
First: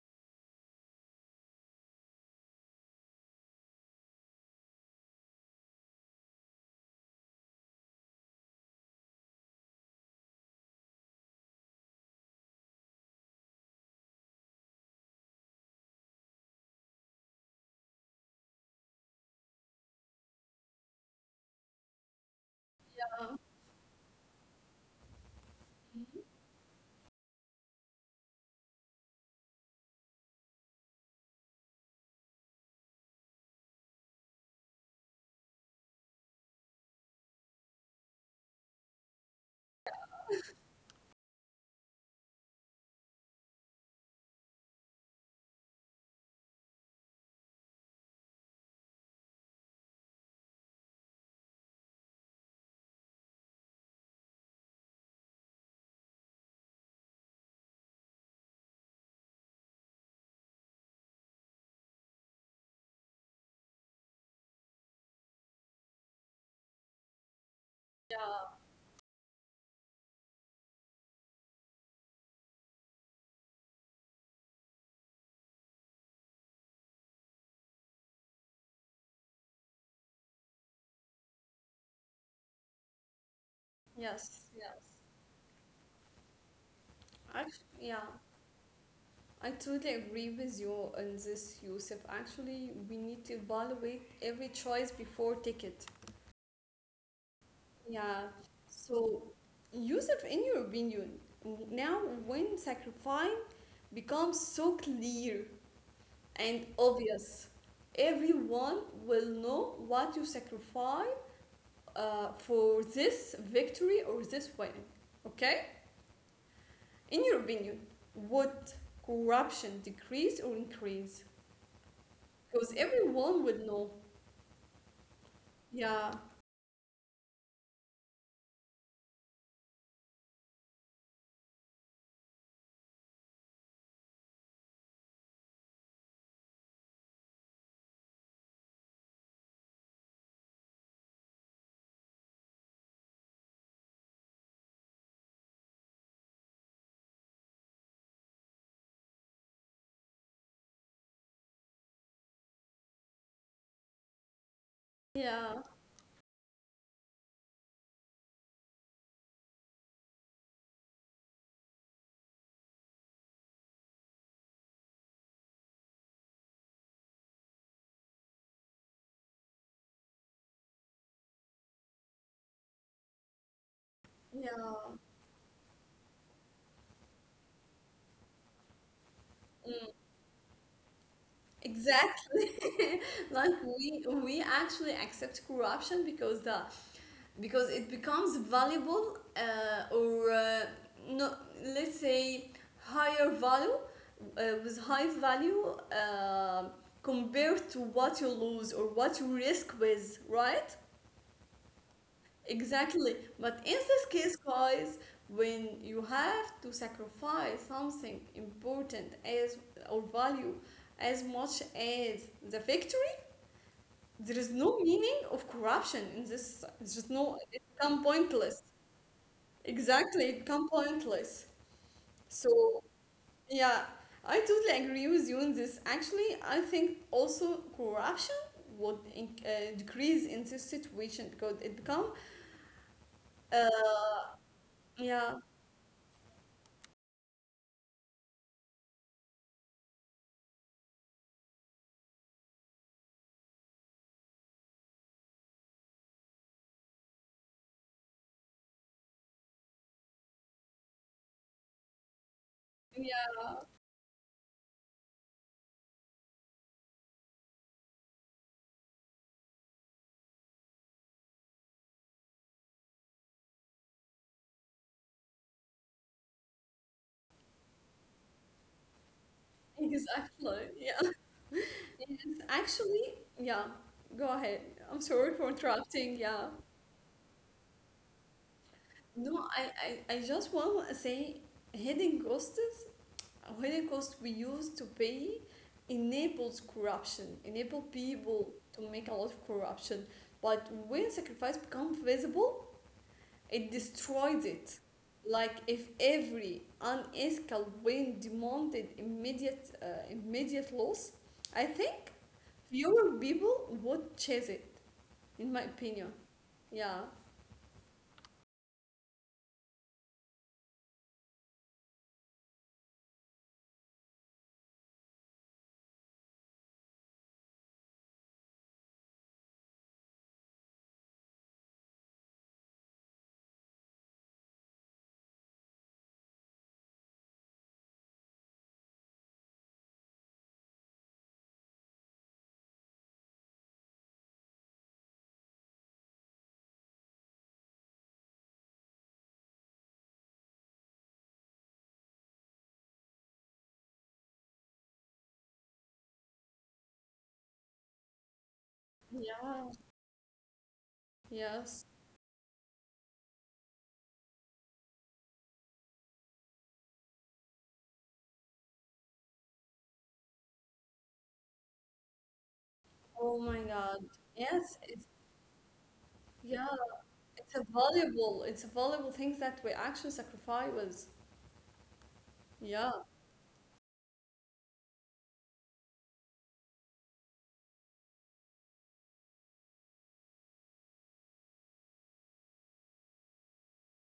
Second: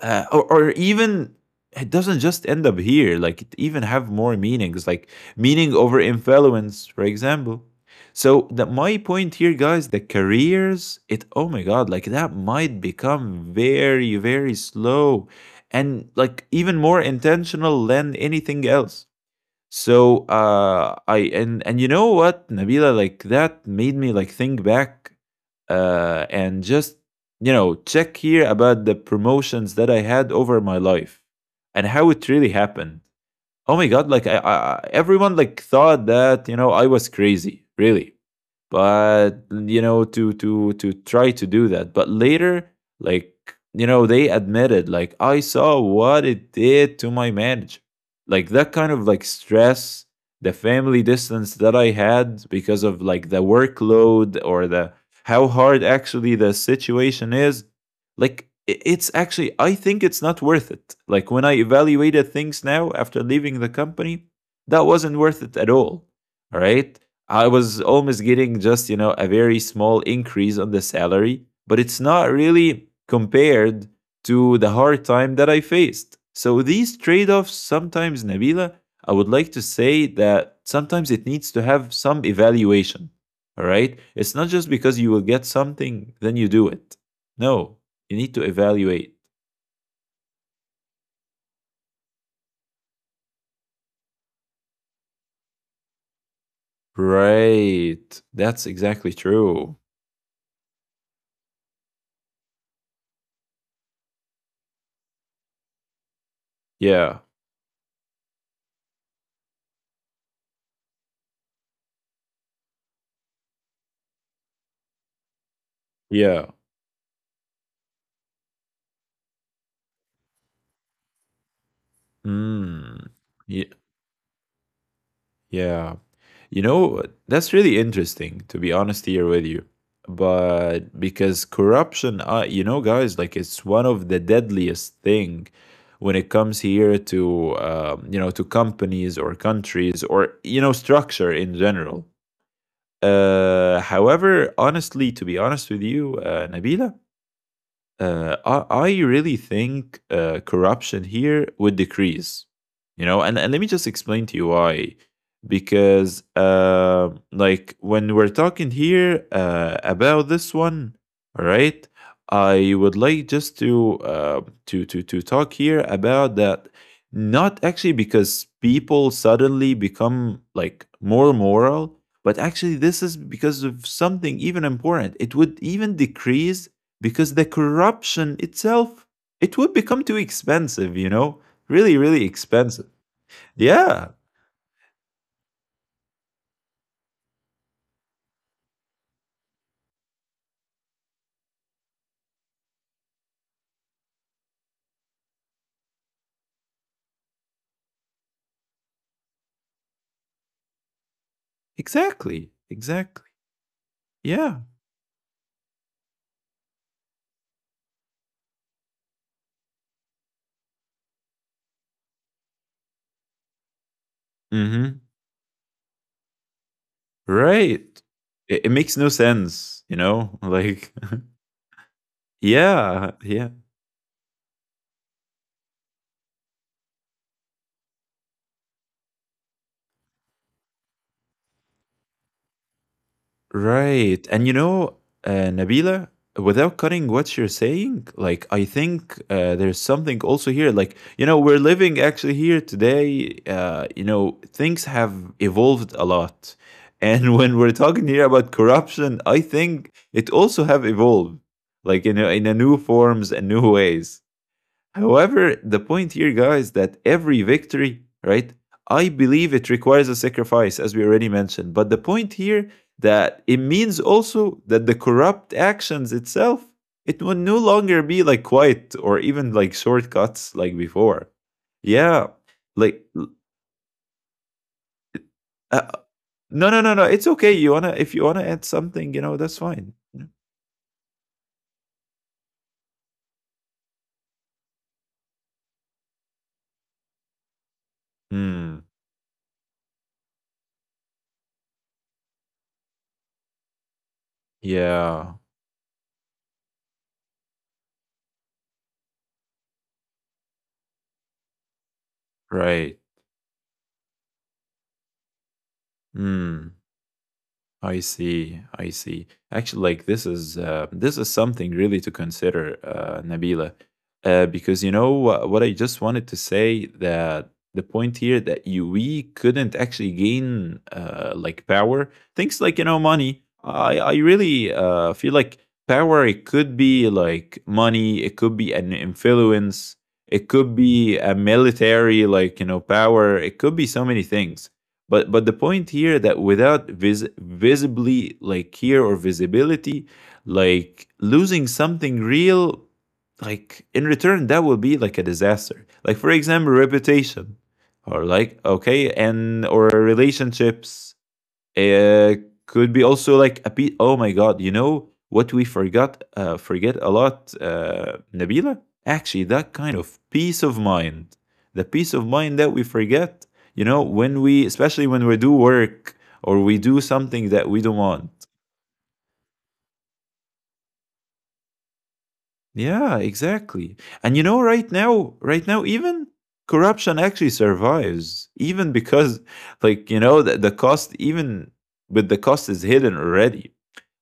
[SPEAKER 2] or even it doesn't just end up here. Like it even have more meanings, like meaning over influence, for example. So that my point here, guys, the careers, it oh my god, like that might become very, very slow, and like even more intentional than anything else. So, I and you know what, Nabila, like that made me like think back, and just, you know, check here about the promotions that I had over my life and how it really happened. Oh my God, like everyone like thought that, you know, I was crazy, really, but you know, to try to do that, but later, like, you know, they admitted, like I saw what it did to my manager, like that kind of like stress, the family distance that I had because of like the workload or the how hard actually the situation is. Like, it's actually, I think, it's not worth it, like when I evaluated things now after leaving the company, that wasn't worth it at all. All right. I was almost getting
[SPEAKER 1] yeah,
[SPEAKER 2] just, you know, a very small increase on the salary, but it's not really compared to the hard time that I faced. So these trade offs, sometimes, Nabila, I would like to say that sometimes it needs to have some evaluation. All right. It's not
[SPEAKER 1] yes,
[SPEAKER 2] just
[SPEAKER 1] yes.
[SPEAKER 2] because you will get something, then you do it. No,
[SPEAKER 1] Act-
[SPEAKER 2] you
[SPEAKER 1] yeah,
[SPEAKER 2] need to evaluate.
[SPEAKER 1] I totally agree with you on this, Yusuf. Actually, we need to evaluate every choice before ticket.
[SPEAKER 2] Right.
[SPEAKER 1] Yeah.
[SPEAKER 2] That's exactly
[SPEAKER 1] So,
[SPEAKER 2] true.
[SPEAKER 1] Yusuf, in your opinion, now when sacrifice becomes so clear and
[SPEAKER 2] Yeah.
[SPEAKER 1] obvious, everyone will know what you sacrifice for this victory or this win. Okay?
[SPEAKER 2] Yeah.
[SPEAKER 1] In your opinion, would corruption decrease or increase? Because
[SPEAKER 2] Mm.
[SPEAKER 1] everyone
[SPEAKER 2] Yeah.
[SPEAKER 1] would know.
[SPEAKER 2] Yeah.
[SPEAKER 1] Yeah,
[SPEAKER 2] You know, that's really interesting, to be honest here with you. But because corruption, you know, guys, like it's one of the deadliest thing when it comes here to, you know, to companies or countries or, you know, structure in general. However, honestly, to be honest with you, Nabila, I really think corruption here would decrease. You know, and let me just explain to you why.
[SPEAKER 1] yeah,
[SPEAKER 2] Because, like, when we're talking here about this one, all right, I would like just to to talk here about that. Not actually because people suddenly become like more moral, but actually this is because of something even
[SPEAKER 1] yeah.
[SPEAKER 2] important. It would even decrease because the corruption itself it would become too expensive, you know, really, really
[SPEAKER 1] Exactly.
[SPEAKER 2] expensive.
[SPEAKER 1] Like
[SPEAKER 2] Yeah,
[SPEAKER 1] we we actually accept corruption because the because it becomes valuable or no, let's say higher value with high value uh, compared to what you lose or what you risk with, right?
[SPEAKER 2] exactly, exactly.
[SPEAKER 1] Exactly. But in this case,
[SPEAKER 2] Yeah.
[SPEAKER 1] guys, when you have to sacrifice something important as or value as much as the victory, there is no
[SPEAKER 2] Hmm.
[SPEAKER 1] meaning of corruption in this. It's just no, it
[SPEAKER 2] Right.
[SPEAKER 1] become
[SPEAKER 2] It
[SPEAKER 1] pointless.
[SPEAKER 2] makes no sense, you know,
[SPEAKER 1] Exactly, it become
[SPEAKER 2] like.
[SPEAKER 1] pointless. So,
[SPEAKER 2] Yeah, yeah.
[SPEAKER 1] yeah, I totally agree with you on this. Actually, I think also corruption would in, decrease in this situation because it become, uh,
[SPEAKER 2] Right. And you know,
[SPEAKER 1] yeah.
[SPEAKER 2] Nabila, without cutting what you're saying, like, I think there's something also here. Like, you know, we're living actually here today. You know, things have evolved a lot. And when we're talking here about corruption, I think it also have evolved, like, you know, in a new forms and
[SPEAKER 1] Yeah.
[SPEAKER 2] new ways. However, the point here, guys, that every victory, right? I believe it requires a sacrifice, as we already mentioned. But the point here that it means also that the corrupt actions itself, it will no longer be like quiet or even like shortcuts
[SPEAKER 1] Exactly.
[SPEAKER 2] like
[SPEAKER 1] Yeah.
[SPEAKER 2] before. Yeah,
[SPEAKER 1] Yes.
[SPEAKER 2] like
[SPEAKER 1] Actually, yeah. Go ahead. I'm sorry for
[SPEAKER 2] uh,
[SPEAKER 1] interrupting. Yeah.
[SPEAKER 2] no, no, no, no. It's okay. You wanna if you wanna add something, you know, that's
[SPEAKER 1] No,
[SPEAKER 2] fine. Yeah.
[SPEAKER 1] I just want to say hidden costs, hidden costs we used to pay enables corruption, enable people
[SPEAKER 2] Hmm.
[SPEAKER 1] to make a lot of corruption. But when sacrifice becomes visible, it destroys it.
[SPEAKER 2] Yeah.
[SPEAKER 1] Like if every unethical win demanded immediate loss, I think
[SPEAKER 2] Right.
[SPEAKER 1] fewer people would chase it. In my opinion,
[SPEAKER 2] Hmm.
[SPEAKER 1] yeah,
[SPEAKER 2] I see. I see. Actually, like this is something really to consider, Nabila, because you know what I just wanted to say that the point here that you we couldn't actually gain like power things like you know money. I really feel like power it could be like money, it could be an influence, it could be a military like you know power, it could be so many things but the point here that without visibly like here or visibility, like losing something real, like in return that will be like a disaster. Like for example, reputation, or like okay, and or
[SPEAKER 1] yeah,
[SPEAKER 2] relationships,
[SPEAKER 1] yes.
[SPEAKER 2] uh, could be also like a piece. Oh my god! You know what we forgot? Forget a lot, Nabila. Actually, that kind of peace of mind, the peace of mind that we forget.
[SPEAKER 1] Oh my
[SPEAKER 2] You know,
[SPEAKER 1] God,
[SPEAKER 2] when we,
[SPEAKER 1] yes,
[SPEAKER 2] especially
[SPEAKER 1] it's,
[SPEAKER 2] when we do work or we
[SPEAKER 1] yeah.
[SPEAKER 2] do something that
[SPEAKER 1] It's
[SPEAKER 2] we
[SPEAKER 1] a
[SPEAKER 2] don't want.
[SPEAKER 1] valuable. It's a valuable things that we actually sacrifice. Was yeah,
[SPEAKER 2] Yeah, exactly. And you know, right now, right now, even corruption actually survives, even because, like, you know, the cost, even with the cost is hidden already.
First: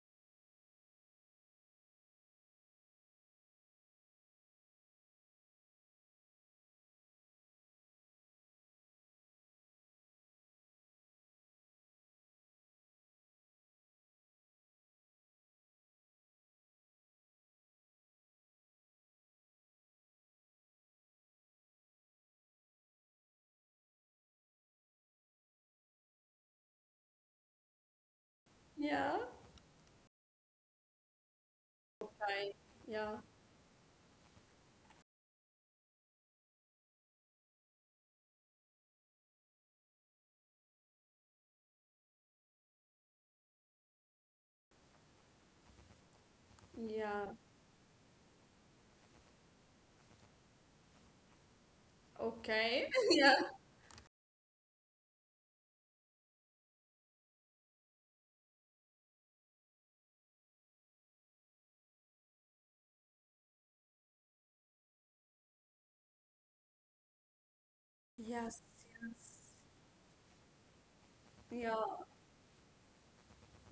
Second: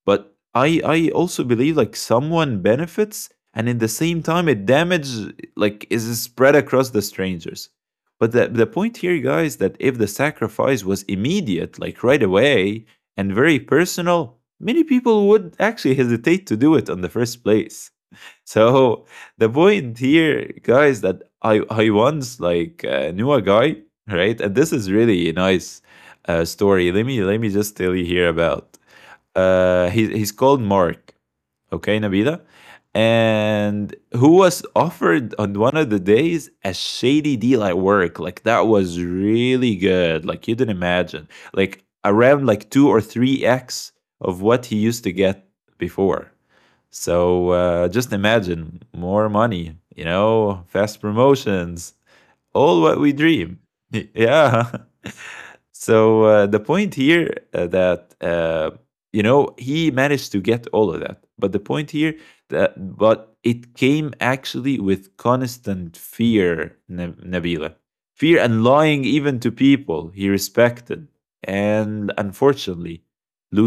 [SPEAKER 2] But I also believe like someone benefits and in the same time it damage like is spread across the strangers. But the point here, guys, that if the sacrifice was immediate, like right away, and very personal, many people would actually hesitate to do it in the first place. So the point here, guys, that I once like knew a guy, right? And this is really a nice story. Let me just tell you here about.
[SPEAKER 1] yeah,
[SPEAKER 2] He's called Mark. Okay, Nabila.
[SPEAKER 1] right, yeah,
[SPEAKER 2] And who was offered on one of the days a shady deal at work. Like that was really good. Like you didn't imagine. Like around like two or three X of what he used to get before.
[SPEAKER 1] yeah.
[SPEAKER 2] So just imagine more money, you know, fast promotions, all
[SPEAKER 1] Okay,
[SPEAKER 2] what we
[SPEAKER 1] yeah.
[SPEAKER 2] dream. Yeah. So the point here that you know he managed to get all of that, but the point here that but it came actually with constant fear, Nabila, fear
[SPEAKER 1] Yes,
[SPEAKER 2] and lying even to
[SPEAKER 1] yes.
[SPEAKER 2] people he respected,
[SPEAKER 1] Yeah.
[SPEAKER 2] and unfortunately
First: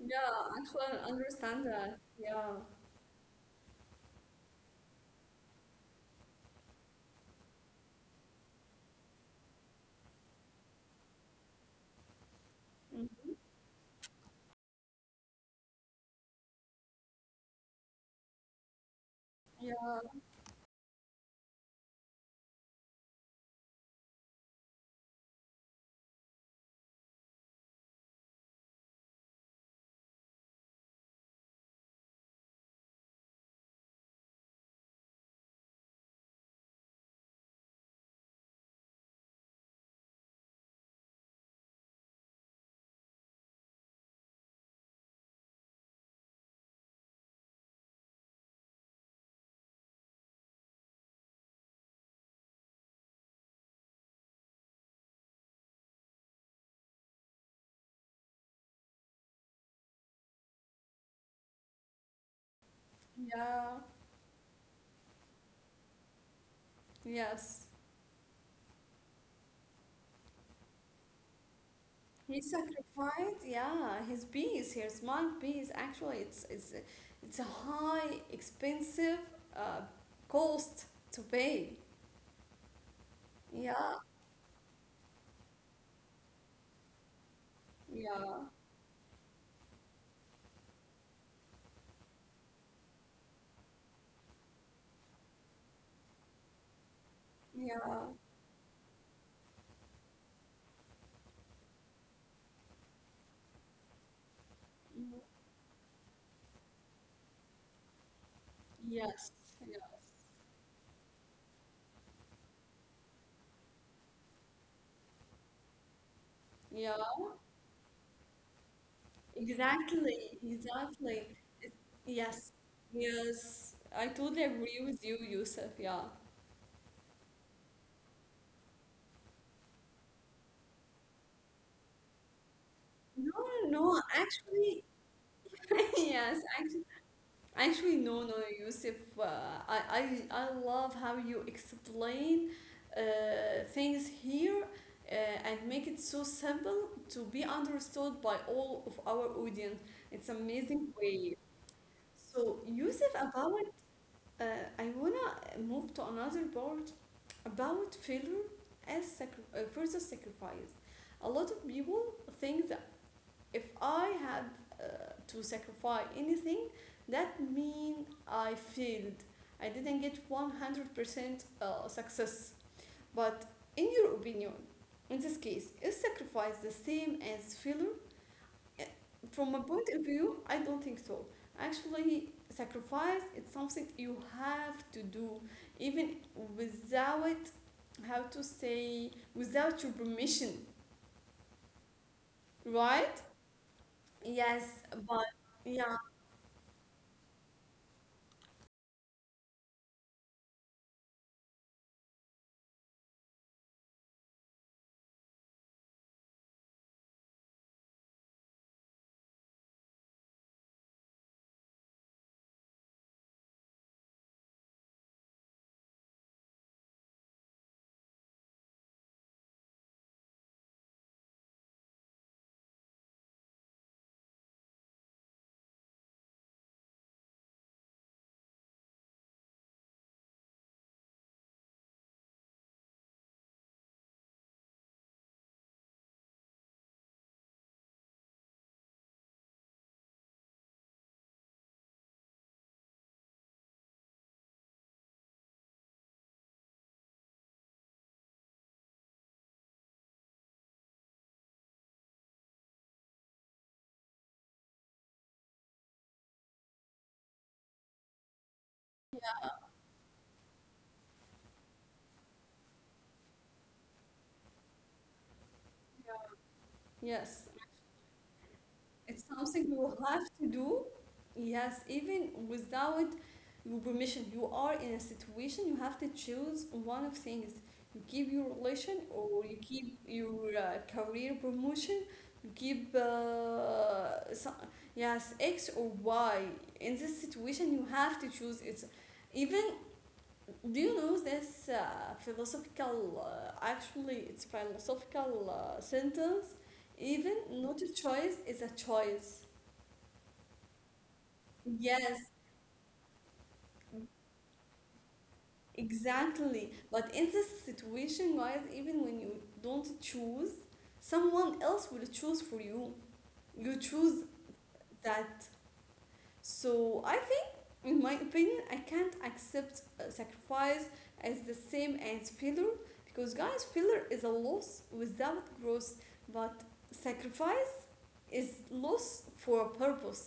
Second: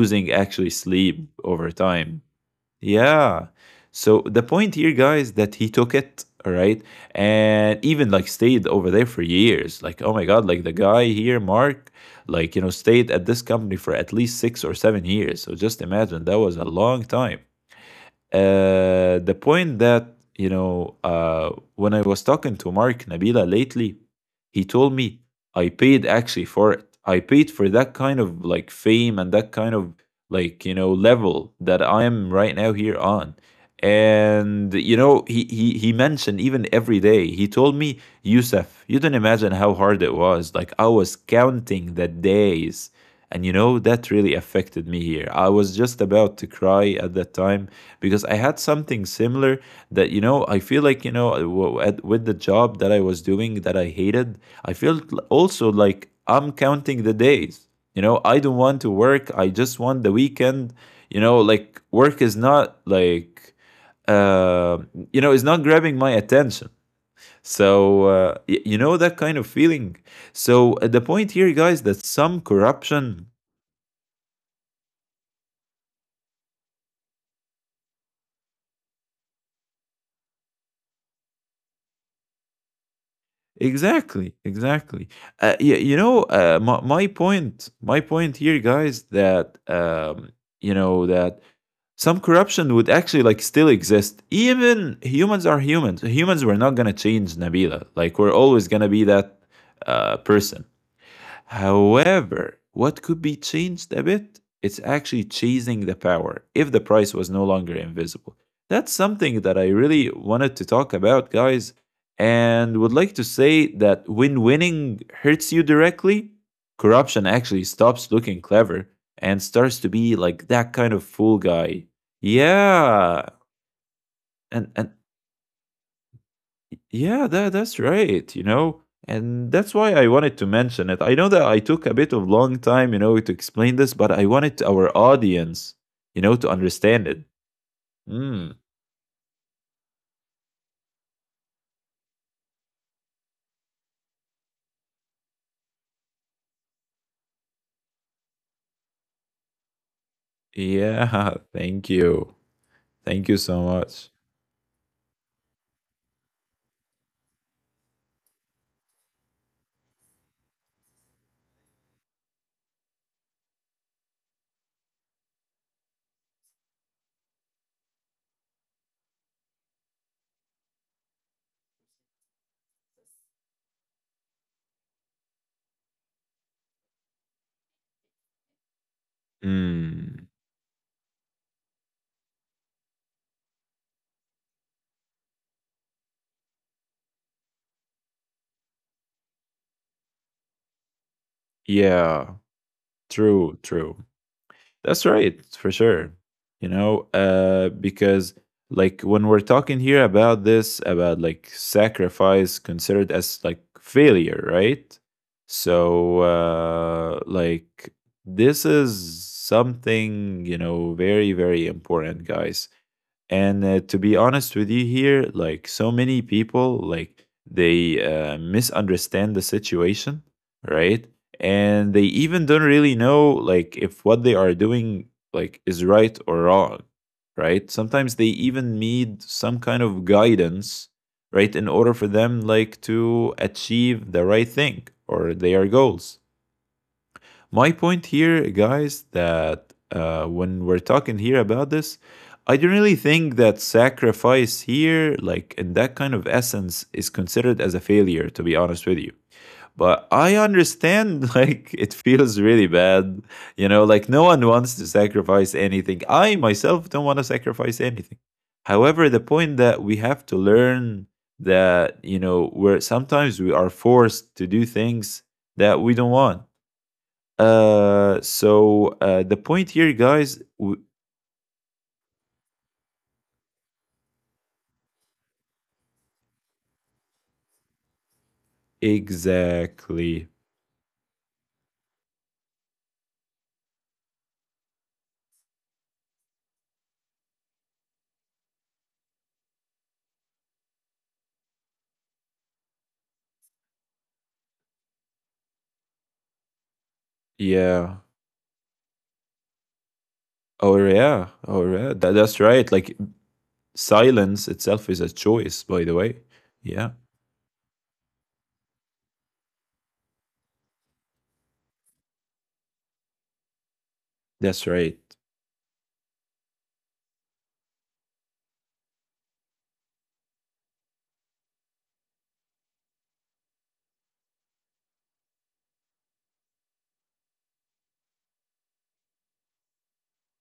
[SPEAKER 1] Yeah,
[SPEAKER 2] actually
[SPEAKER 1] actually, I totally
[SPEAKER 2] sleep
[SPEAKER 1] understand
[SPEAKER 2] over
[SPEAKER 1] that.
[SPEAKER 2] time
[SPEAKER 1] Yeah.
[SPEAKER 2] yeah. So the point here, guys, that he took it, all right, and even like stayed over there for years. Like, oh my God, like the guy here, Mark, like, you know, stayed at
[SPEAKER 1] Mm.
[SPEAKER 2] this company for at least 6 or 7 years. So just imagine that was a long time. The
[SPEAKER 1] Yeah,
[SPEAKER 2] point that, you know, when I was talking to Mark Nabila lately, he told me I paid actually for it. I paid for that kind of like fame and that kind of like, you know, level that I am right now here on. And you know, he mentioned even every day, he told me, "Youssef, you don't imagine how hard it was. Like I was counting the days and you know, that really affected me here. I was just about to cry at that time because I had something similar that, you know, I feel like, you know, at, with the job that I was doing that I hated, I felt also like I'm counting the days. You know, I don't want to work. I just want the weekend. You know, like work is not like,
[SPEAKER 1] yeah,
[SPEAKER 2] uh, you know, it's not grabbing my attention.
[SPEAKER 1] yes.
[SPEAKER 2] So, you know, that kind of feeling. So, the point here, guys, that some
[SPEAKER 1] He
[SPEAKER 2] corruption
[SPEAKER 1] sacrificed, yeah, his piece, his mind piece. Actually, it's a high, expensive uh, cost to pay. Yeah,
[SPEAKER 2] exactly, exactly. You know, my point
[SPEAKER 1] yeah,
[SPEAKER 2] here, guys, that you know that some corruption would actually like still exist. Even humans are humans. Humans, we're not gonna change Nabila.
[SPEAKER 1] yeah.
[SPEAKER 2] Like we're always gonna be that person. However, what could be changed a bit? It's actually
[SPEAKER 1] Mm.
[SPEAKER 2] chasing the power if the price was no longer invisible. That's
[SPEAKER 1] Yes,
[SPEAKER 2] something that I
[SPEAKER 1] yes.
[SPEAKER 2] really wanted to talk about, guys, and would like to say that when winning hurts you directly,
[SPEAKER 1] Yeah,
[SPEAKER 2] corruption actually stops looking clever and starts to be
[SPEAKER 1] exactly,
[SPEAKER 2] like that kind of
[SPEAKER 1] exactly.
[SPEAKER 2] fool
[SPEAKER 1] It-
[SPEAKER 2] guy.
[SPEAKER 1] Yes,
[SPEAKER 2] Yeah.
[SPEAKER 1] yes. I totally
[SPEAKER 2] And,
[SPEAKER 1] agree
[SPEAKER 2] and
[SPEAKER 1] with you, Yusuf. Yeah.
[SPEAKER 2] yeah, that that's right, you know, and that's why I wanted to mention it. I know that I took a bit of long time, you know, to
[SPEAKER 1] No,
[SPEAKER 2] explain this,
[SPEAKER 1] no,
[SPEAKER 2] but I wanted
[SPEAKER 1] actually,
[SPEAKER 2] our audience, you know,
[SPEAKER 1] yes,
[SPEAKER 2] to
[SPEAKER 1] actually,
[SPEAKER 2] understand it.
[SPEAKER 1] actually, no, no,
[SPEAKER 2] Mm,
[SPEAKER 1] Yusuf. I, I, I love how you explain things here uh, and make it so simple to be understood by all of our audience. It's amazing
[SPEAKER 2] yeah,
[SPEAKER 1] way.
[SPEAKER 2] thank you.
[SPEAKER 1] So, Yusuf,
[SPEAKER 2] Thank you so
[SPEAKER 1] about
[SPEAKER 2] much.
[SPEAKER 1] uh, I wanna move to another part about failure as versus sacrifice. A lot of people think the if I had uh, to sacrifice anything, that mean I failed. I didn't get 100% success. But in your opinion, in this case, is sacrifice the same as failure? Uh, From my point of
[SPEAKER 2] Mm,
[SPEAKER 1] view, I don't think so. Actually, sacrifice it's something you have to do, even without how to say without your permission,
[SPEAKER 2] yeah,
[SPEAKER 1] right?
[SPEAKER 2] true, true.
[SPEAKER 1] Yes,
[SPEAKER 2] That's
[SPEAKER 1] but
[SPEAKER 2] right, for
[SPEAKER 1] yeah,
[SPEAKER 2] sure. You know, because like when we're talking here about this, about like sacrifice considered as like failure, right? So, like, this is something, you know, very, very important, guys. And to be honest with you here, like so many people, like they misunderstand the situation, right? And they even don't really know like if what they are doing like is right or wrong, right? Sometimes they even need some kind of guidance, right, in order for them like to achieve the right thing or their goals. My point here, guys, that when we're talking here about this, I don't really think that sacrifice here, like in that kind of essence, is considered as a failure, to be honest with you. But I understand, like, it feels really bad. You know, like, no one wants to sacrifice anything. I myself don't want to sacrifice anything. However, the point that we have to learn that, you know, where sometimes we are forced to do things that we don't want
[SPEAKER 1] yes,
[SPEAKER 2] so
[SPEAKER 1] it's
[SPEAKER 2] the point
[SPEAKER 1] something
[SPEAKER 2] here,
[SPEAKER 1] you have
[SPEAKER 2] guys,
[SPEAKER 1] to do. Yes, even without your permission, you are in a situation you have to choose one of things. You keep your relation, or you keep
[SPEAKER 2] exactly.
[SPEAKER 1] your career promotion. You keep so, yes X or Y. In this situation, you have to choose. It's even do you know this philosophical actually it's philosophical sentence even
[SPEAKER 2] Yeah.
[SPEAKER 1] not a choice is a choice,
[SPEAKER 2] Or yeah. Or yeah. That,
[SPEAKER 1] yes,
[SPEAKER 2] that's right. Like silence itself is a choice, by the way.
[SPEAKER 1] exactly.
[SPEAKER 2] Yeah.
[SPEAKER 1] But in this situation guys, even when you don't choose, someone else will choose for you. You choose
[SPEAKER 2] That's right.
[SPEAKER 1] that. So i in my opinion, I can't accept sacrifice as the same as failure because, guys, failure is a loss without growth, but sacrifice is loss for a purpose.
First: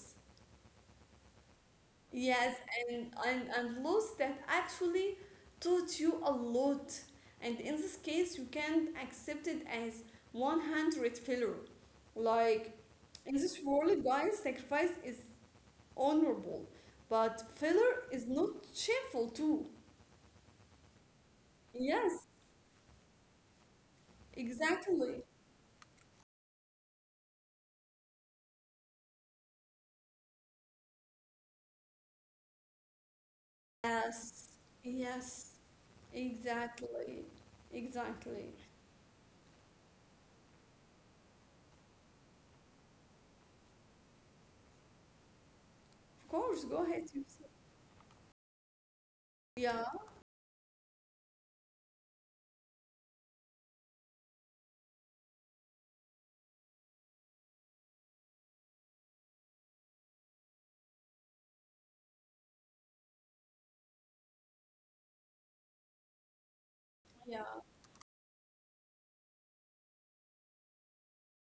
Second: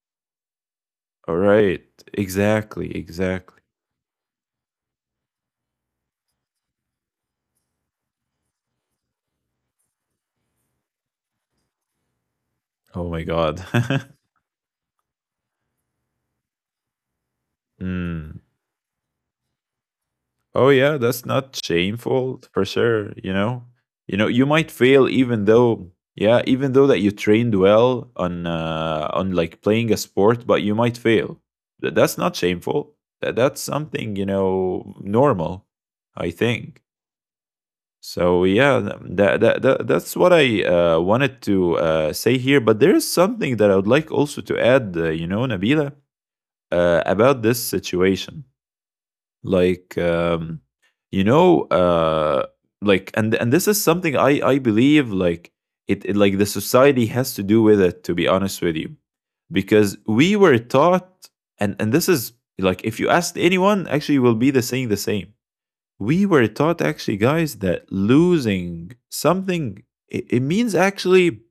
[SPEAKER 2] All right.
[SPEAKER 1] Yes,
[SPEAKER 2] Exactly.
[SPEAKER 1] and, and,
[SPEAKER 2] Exactly.
[SPEAKER 1] and loss that actually taught you a lot. And in this case, you can't accept it as 100 failure. Like
[SPEAKER 2] Oh my
[SPEAKER 1] in this
[SPEAKER 2] God.
[SPEAKER 1] world, guys, sacrifice is honorable, but failure is not
[SPEAKER 2] Hmm.
[SPEAKER 1] shameful too.
[SPEAKER 2] Oh yeah, that's not
[SPEAKER 1] Yes,
[SPEAKER 2] shameful for sure, you know. You know, you might fail
[SPEAKER 1] exactly.
[SPEAKER 2] even though yeah, even though that you trained well on like playing a sport, but you might fail. That's not shameful. That's something, you
[SPEAKER 1] Yes,
[SPEAKER 2] know,
[SPEAKER 1] yes,
[SPEAKER 2] normal, I think.
[SPEAKER 1] exactly,
[SPEAKER 2] So
[SPEAKER 1] exactly.
[SPEAKER 2] yeah, that that, that that's what I wanted to say here, but there is something that I would like also to add, you know, Nabila,
[SPEAKER 1] Of course, go ahead. You say-
[SPEAKER 2] about this situation
[SPEAKER 1] Yeah,
[SPEAKER 2] like you know like and this is something I believe like it like the society has to do with it, to be honest with you, because we were taught and this is like if you asked anyone actually will be the saying the same we were taught actually
[SPEAKER 1] yeah,
[SPEAKER 2] guys that losing something, it means actually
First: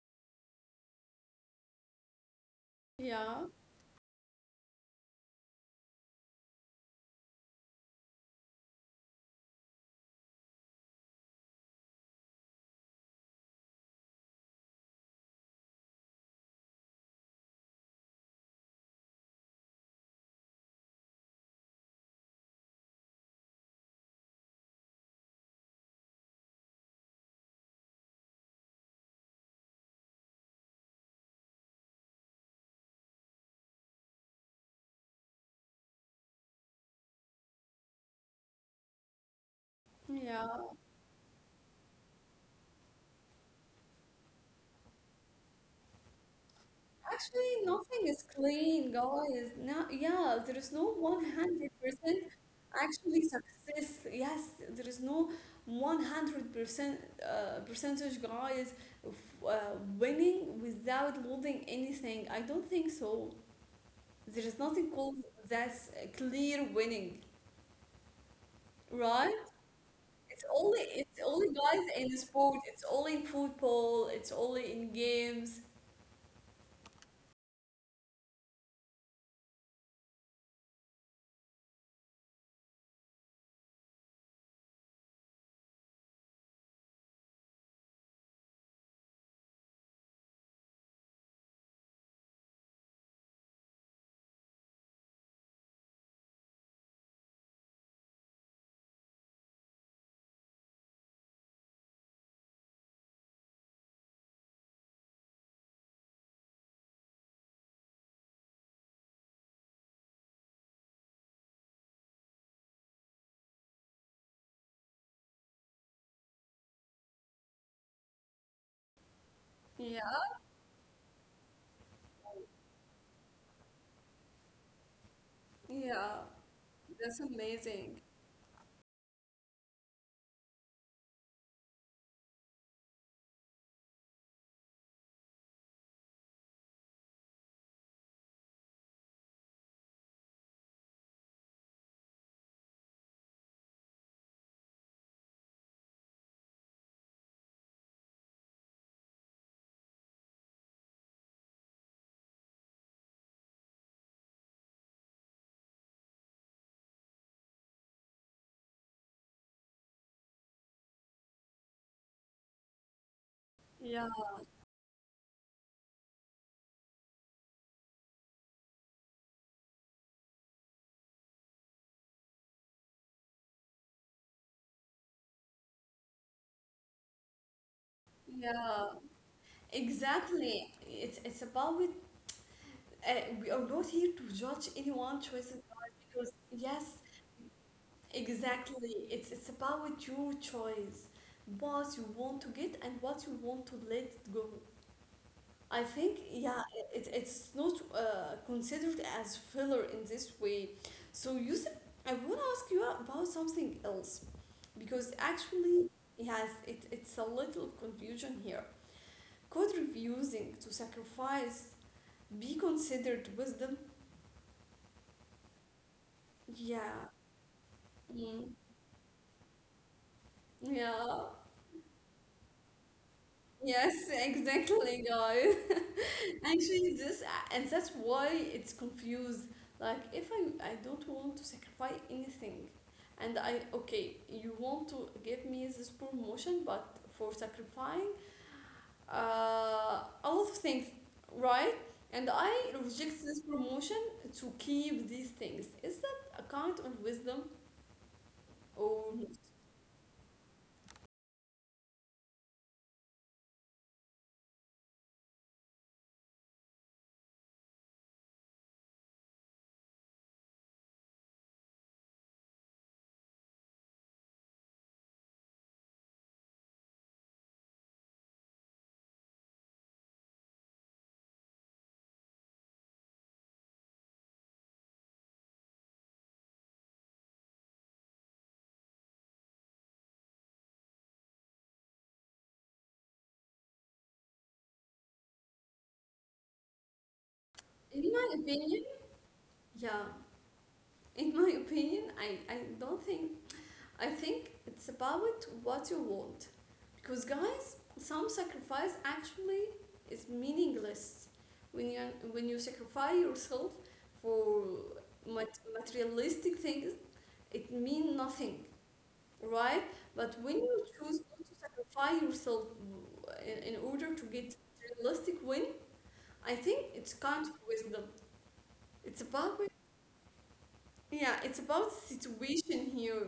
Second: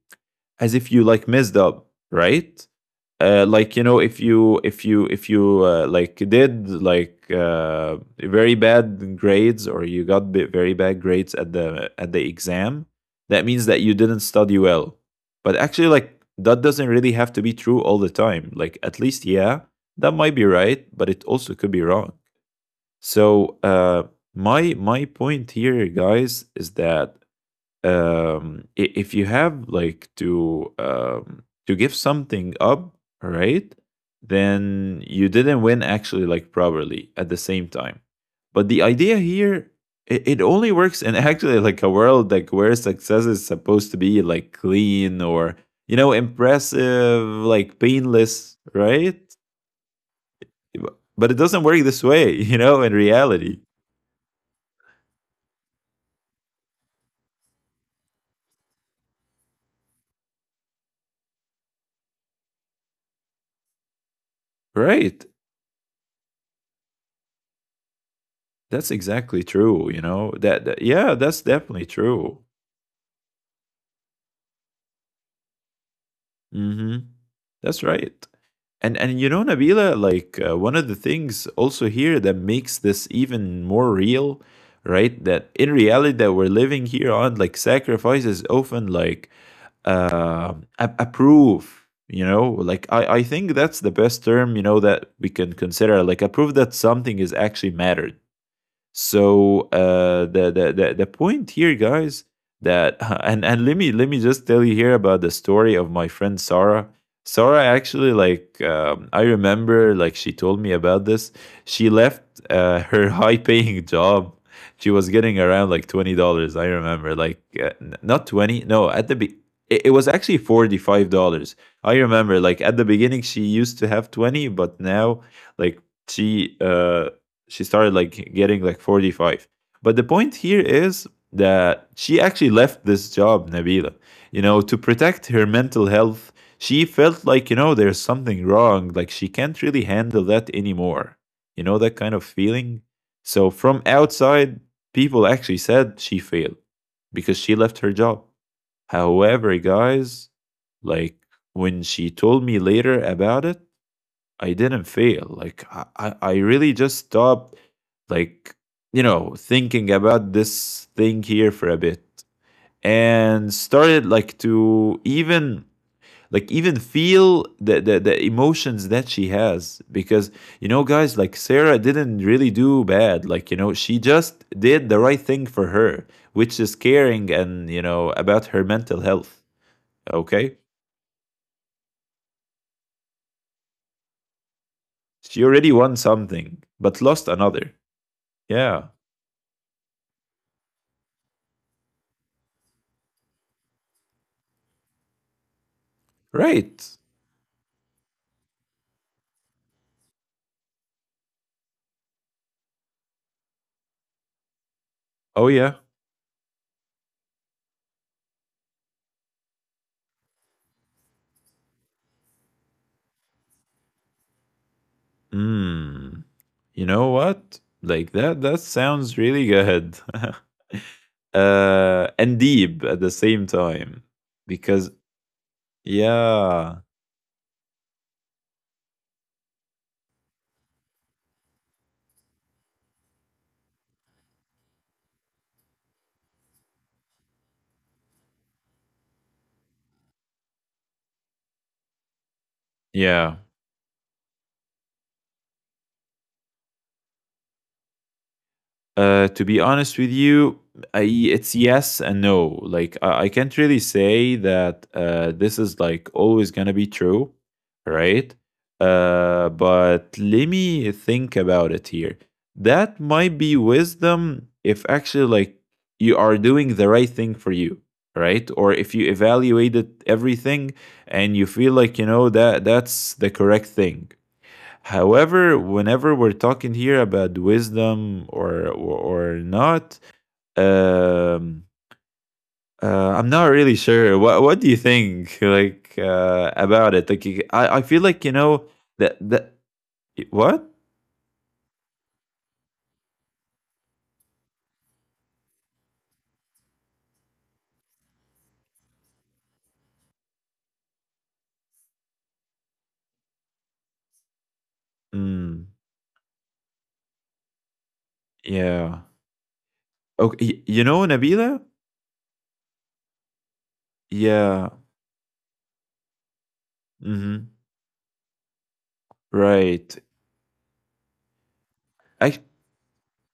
[SPEAKER 2] as if you like messed up, right?
[SPEAKER 1] yeah,
[SPEAKER 2] Like you know, if you if you if you like did like very bad grades or you got very bad grades at the exam, that means that you didn't study well. But actually, like that doesn't really have to be true all the time. Like at least, yeah, that might be right, but it also could be wrong. So my my point here, guys, is that if you have like to give something up right then you didn't win actually like properly at the same time but the idea here, it only
[SPEAKER 1] yeah.
[SPEAKER 2] works in actually like a world like where success is supposed to be like clean or you know impressive
[SPEAKER 1] Actually,
[SPEAKER 2] like
[SPEAKER 1] nothing is
[SPEAKER 2] painless
[SPEAKER 1] clean,
[SPEAKER 2] right.
[SPEAKER 1] guys. Now, yeah, there is no
[SPEAKER 2] But it doesn't work this
[SPEAKER 1] 100%
[SPEAKER 2] way you know in
[SPEAKER 1] actually
[SPEAKER 2] reality
[SPEAKER 1] success. Yes, there is no 100% percentage, guys, of winning without losing anything. I don't think so. There is nothing called
[SPEAKER 2] right
[SPEAKER 1] that's clear winning,
[SPEAKER 2] that's
[SPEAKER 1] right?
[SPEAKER 2] exactly true you
[SPEAKER 1] It's
[SPEAKER 2] know
[SPEAKER 1] only,
[SPEAKER 2] that, that
[SPEAKER 1] it's
[SPEAKER 2] yeah
[SPEAKER 1] only
[SPEAKER 2] that's
[SPEAKER 1] guys
[SPEAKER 2] definitely
[SPEAKER 1] in sport.
[SPEAKER 2] true.
[SPEAKER 1] It's only in football. It's only in games.
[SPEAKER 2] Mm-hmm. That's right. And you know, Nabila, like one of the things also here that makes this even more real, right? That in reality that we're living here on, like sacrifice is often like uh, a, a proof. You know, like I think that's the best term, you know, that we can consider, like a proof that something is actually mattered. So the point here, guys, that and let me just tell you here about the story of my friend Sarah. Sarah actually like I remember like she told me about this. She left her high paying job. She was getting around like $20. I remember like not 20. No, it
[SPEAKER 1] Yeah,
[SPEAKER 2] was actually $45. I remember like at the beginning she used to have 20, but now like
[SPEAKER 1] yeah,
[SPEAKER 2] she uh
[SPEAKER 1] that's
[SPEAKER 2] she started
[SPEAKER 1] amazing.
[SPEAKER 2] like getting like 45. But the point here is that she actually left this job, Nabila, you know, to protect her mental health. She felt like, you know, there's something wrong, like she can't really handle that anymore, you know, that kind of feeling. So from outside, people actually said she failed because she left her job. However, guys, like when she told me later about it, I didn't fail. Like I really just stopped, like, you know, thinking about this thing here for a bit, and started
[SPEAKER 1] Yeah,
[SPEAKER 2] like to even like even feel the emotions that she has. Because, you know, guys, like Sarah didn't really do bad. Like, you know, she just did the right thing for her, which is caring, and, you know, about her
[SPEAKER 1] yeah,
[SPEAKER 2] mental health. Okay.
[SPEAKER 1] exactly. It's about it. We are not here to judge anyone
[SPEAKER 2] She already
[SPEAKER 1] choices,
[SPEAKER 2] won
[SPEAKER 1] guys, because
[SPEAKER 2] something
[SPEAKER 1] yes,
[SPEAKER 2] but lost another. Yeah.
[SPEAKER 1] exactly. It's about your choice, what you want to get and what you want to let go. I think yeah,
[SPEAKER 2] Right.
[SPEAKER 1] I- it, it's not considered as filler in this way. So Yusuf, I want to ask you about something else because
[SPEAKER 2] Oh yeah.
[SPEAKER 1] actually, yes, it, it's a little confusion here. Could refusing to sacrifice be considered wisdom?
[SPEAKER 2] Hmm. You know
[SPEAKER 1] Yeah.
[SPEAKER 2] what? Like that
[SPEAKER 1] Mm.
[SPEAKER 2] that sounds really good.
[SPEAKER 1] Yeah.
[SPEAKER 2] And deep at the same
[SPEAKER 1] Yes,
[SPEAKER 2] time. Because
[SPEAKER 1] exactly, guys.
[SPEAKER 2] yeah.
[SPEAKER 1] Actually, this and that's why it's confused. Like, if I don't want to sacrifice anything, and I okay, you want to give me this promotion, but for sacrificing a lot of things, right? And I reject
[SPEAKER 2] Yeah.
[SPEAKER 1] this promotion to keep these things. Is that a kind of wisdom or not?
[SPEAKER 2] To be honest with you, it's yes and no. Like I can't really say that this is like always gonna be true, right? But let me think about it here. That might be wisdom if actually like you are doing the right thing for you, right? Or if you evaluated everything and you feel like, you know, that that's the correct thing. However, whenever we're talking here about wisdom or not, um, uh, I'm not really sure. What do you think, like about it? Like, I feel
[SPEAKER 1] In
[SPEAKER 2] like,
[SPEAKER 1] my
[SPEAKER 2] you know,
[SPEAKER 1] opinion,
[SPEAKER 2] that that
[SPEAKER 1] yeah.
[SPEAKER 2] what?
[SPEAKER 1] In my opinion, I don't think I think it's about what you want. Because, guys, some sacrifice actually is meaningless when you, when you sacrifice yourself for
[SPEAKER 2] Mm,
[SPEAKER 1] materialistic things, it means nothing,
[SPEAKER 2] yeah.
[SPEAKER 1] right? But when
[SPEAKER 2] Okay.
[SPEAKER 1] you
[SPEAKER 2] You know,
[SPEAKER 1] choose not to
[SPEAKER 2] Nabila?
[SPEAKER 1] sacrifice yourself in order to get
[SPEAKER 2] Yeah.
[SPEAKER 1] materialistic win, I think it's kind
[SPEAKER 2] Mm-hmm.
[SPEAKER 1] of wisdom. It's about
[SPEAKER 2] Right.
[SPEAKER 1] yeah, it's about situation here.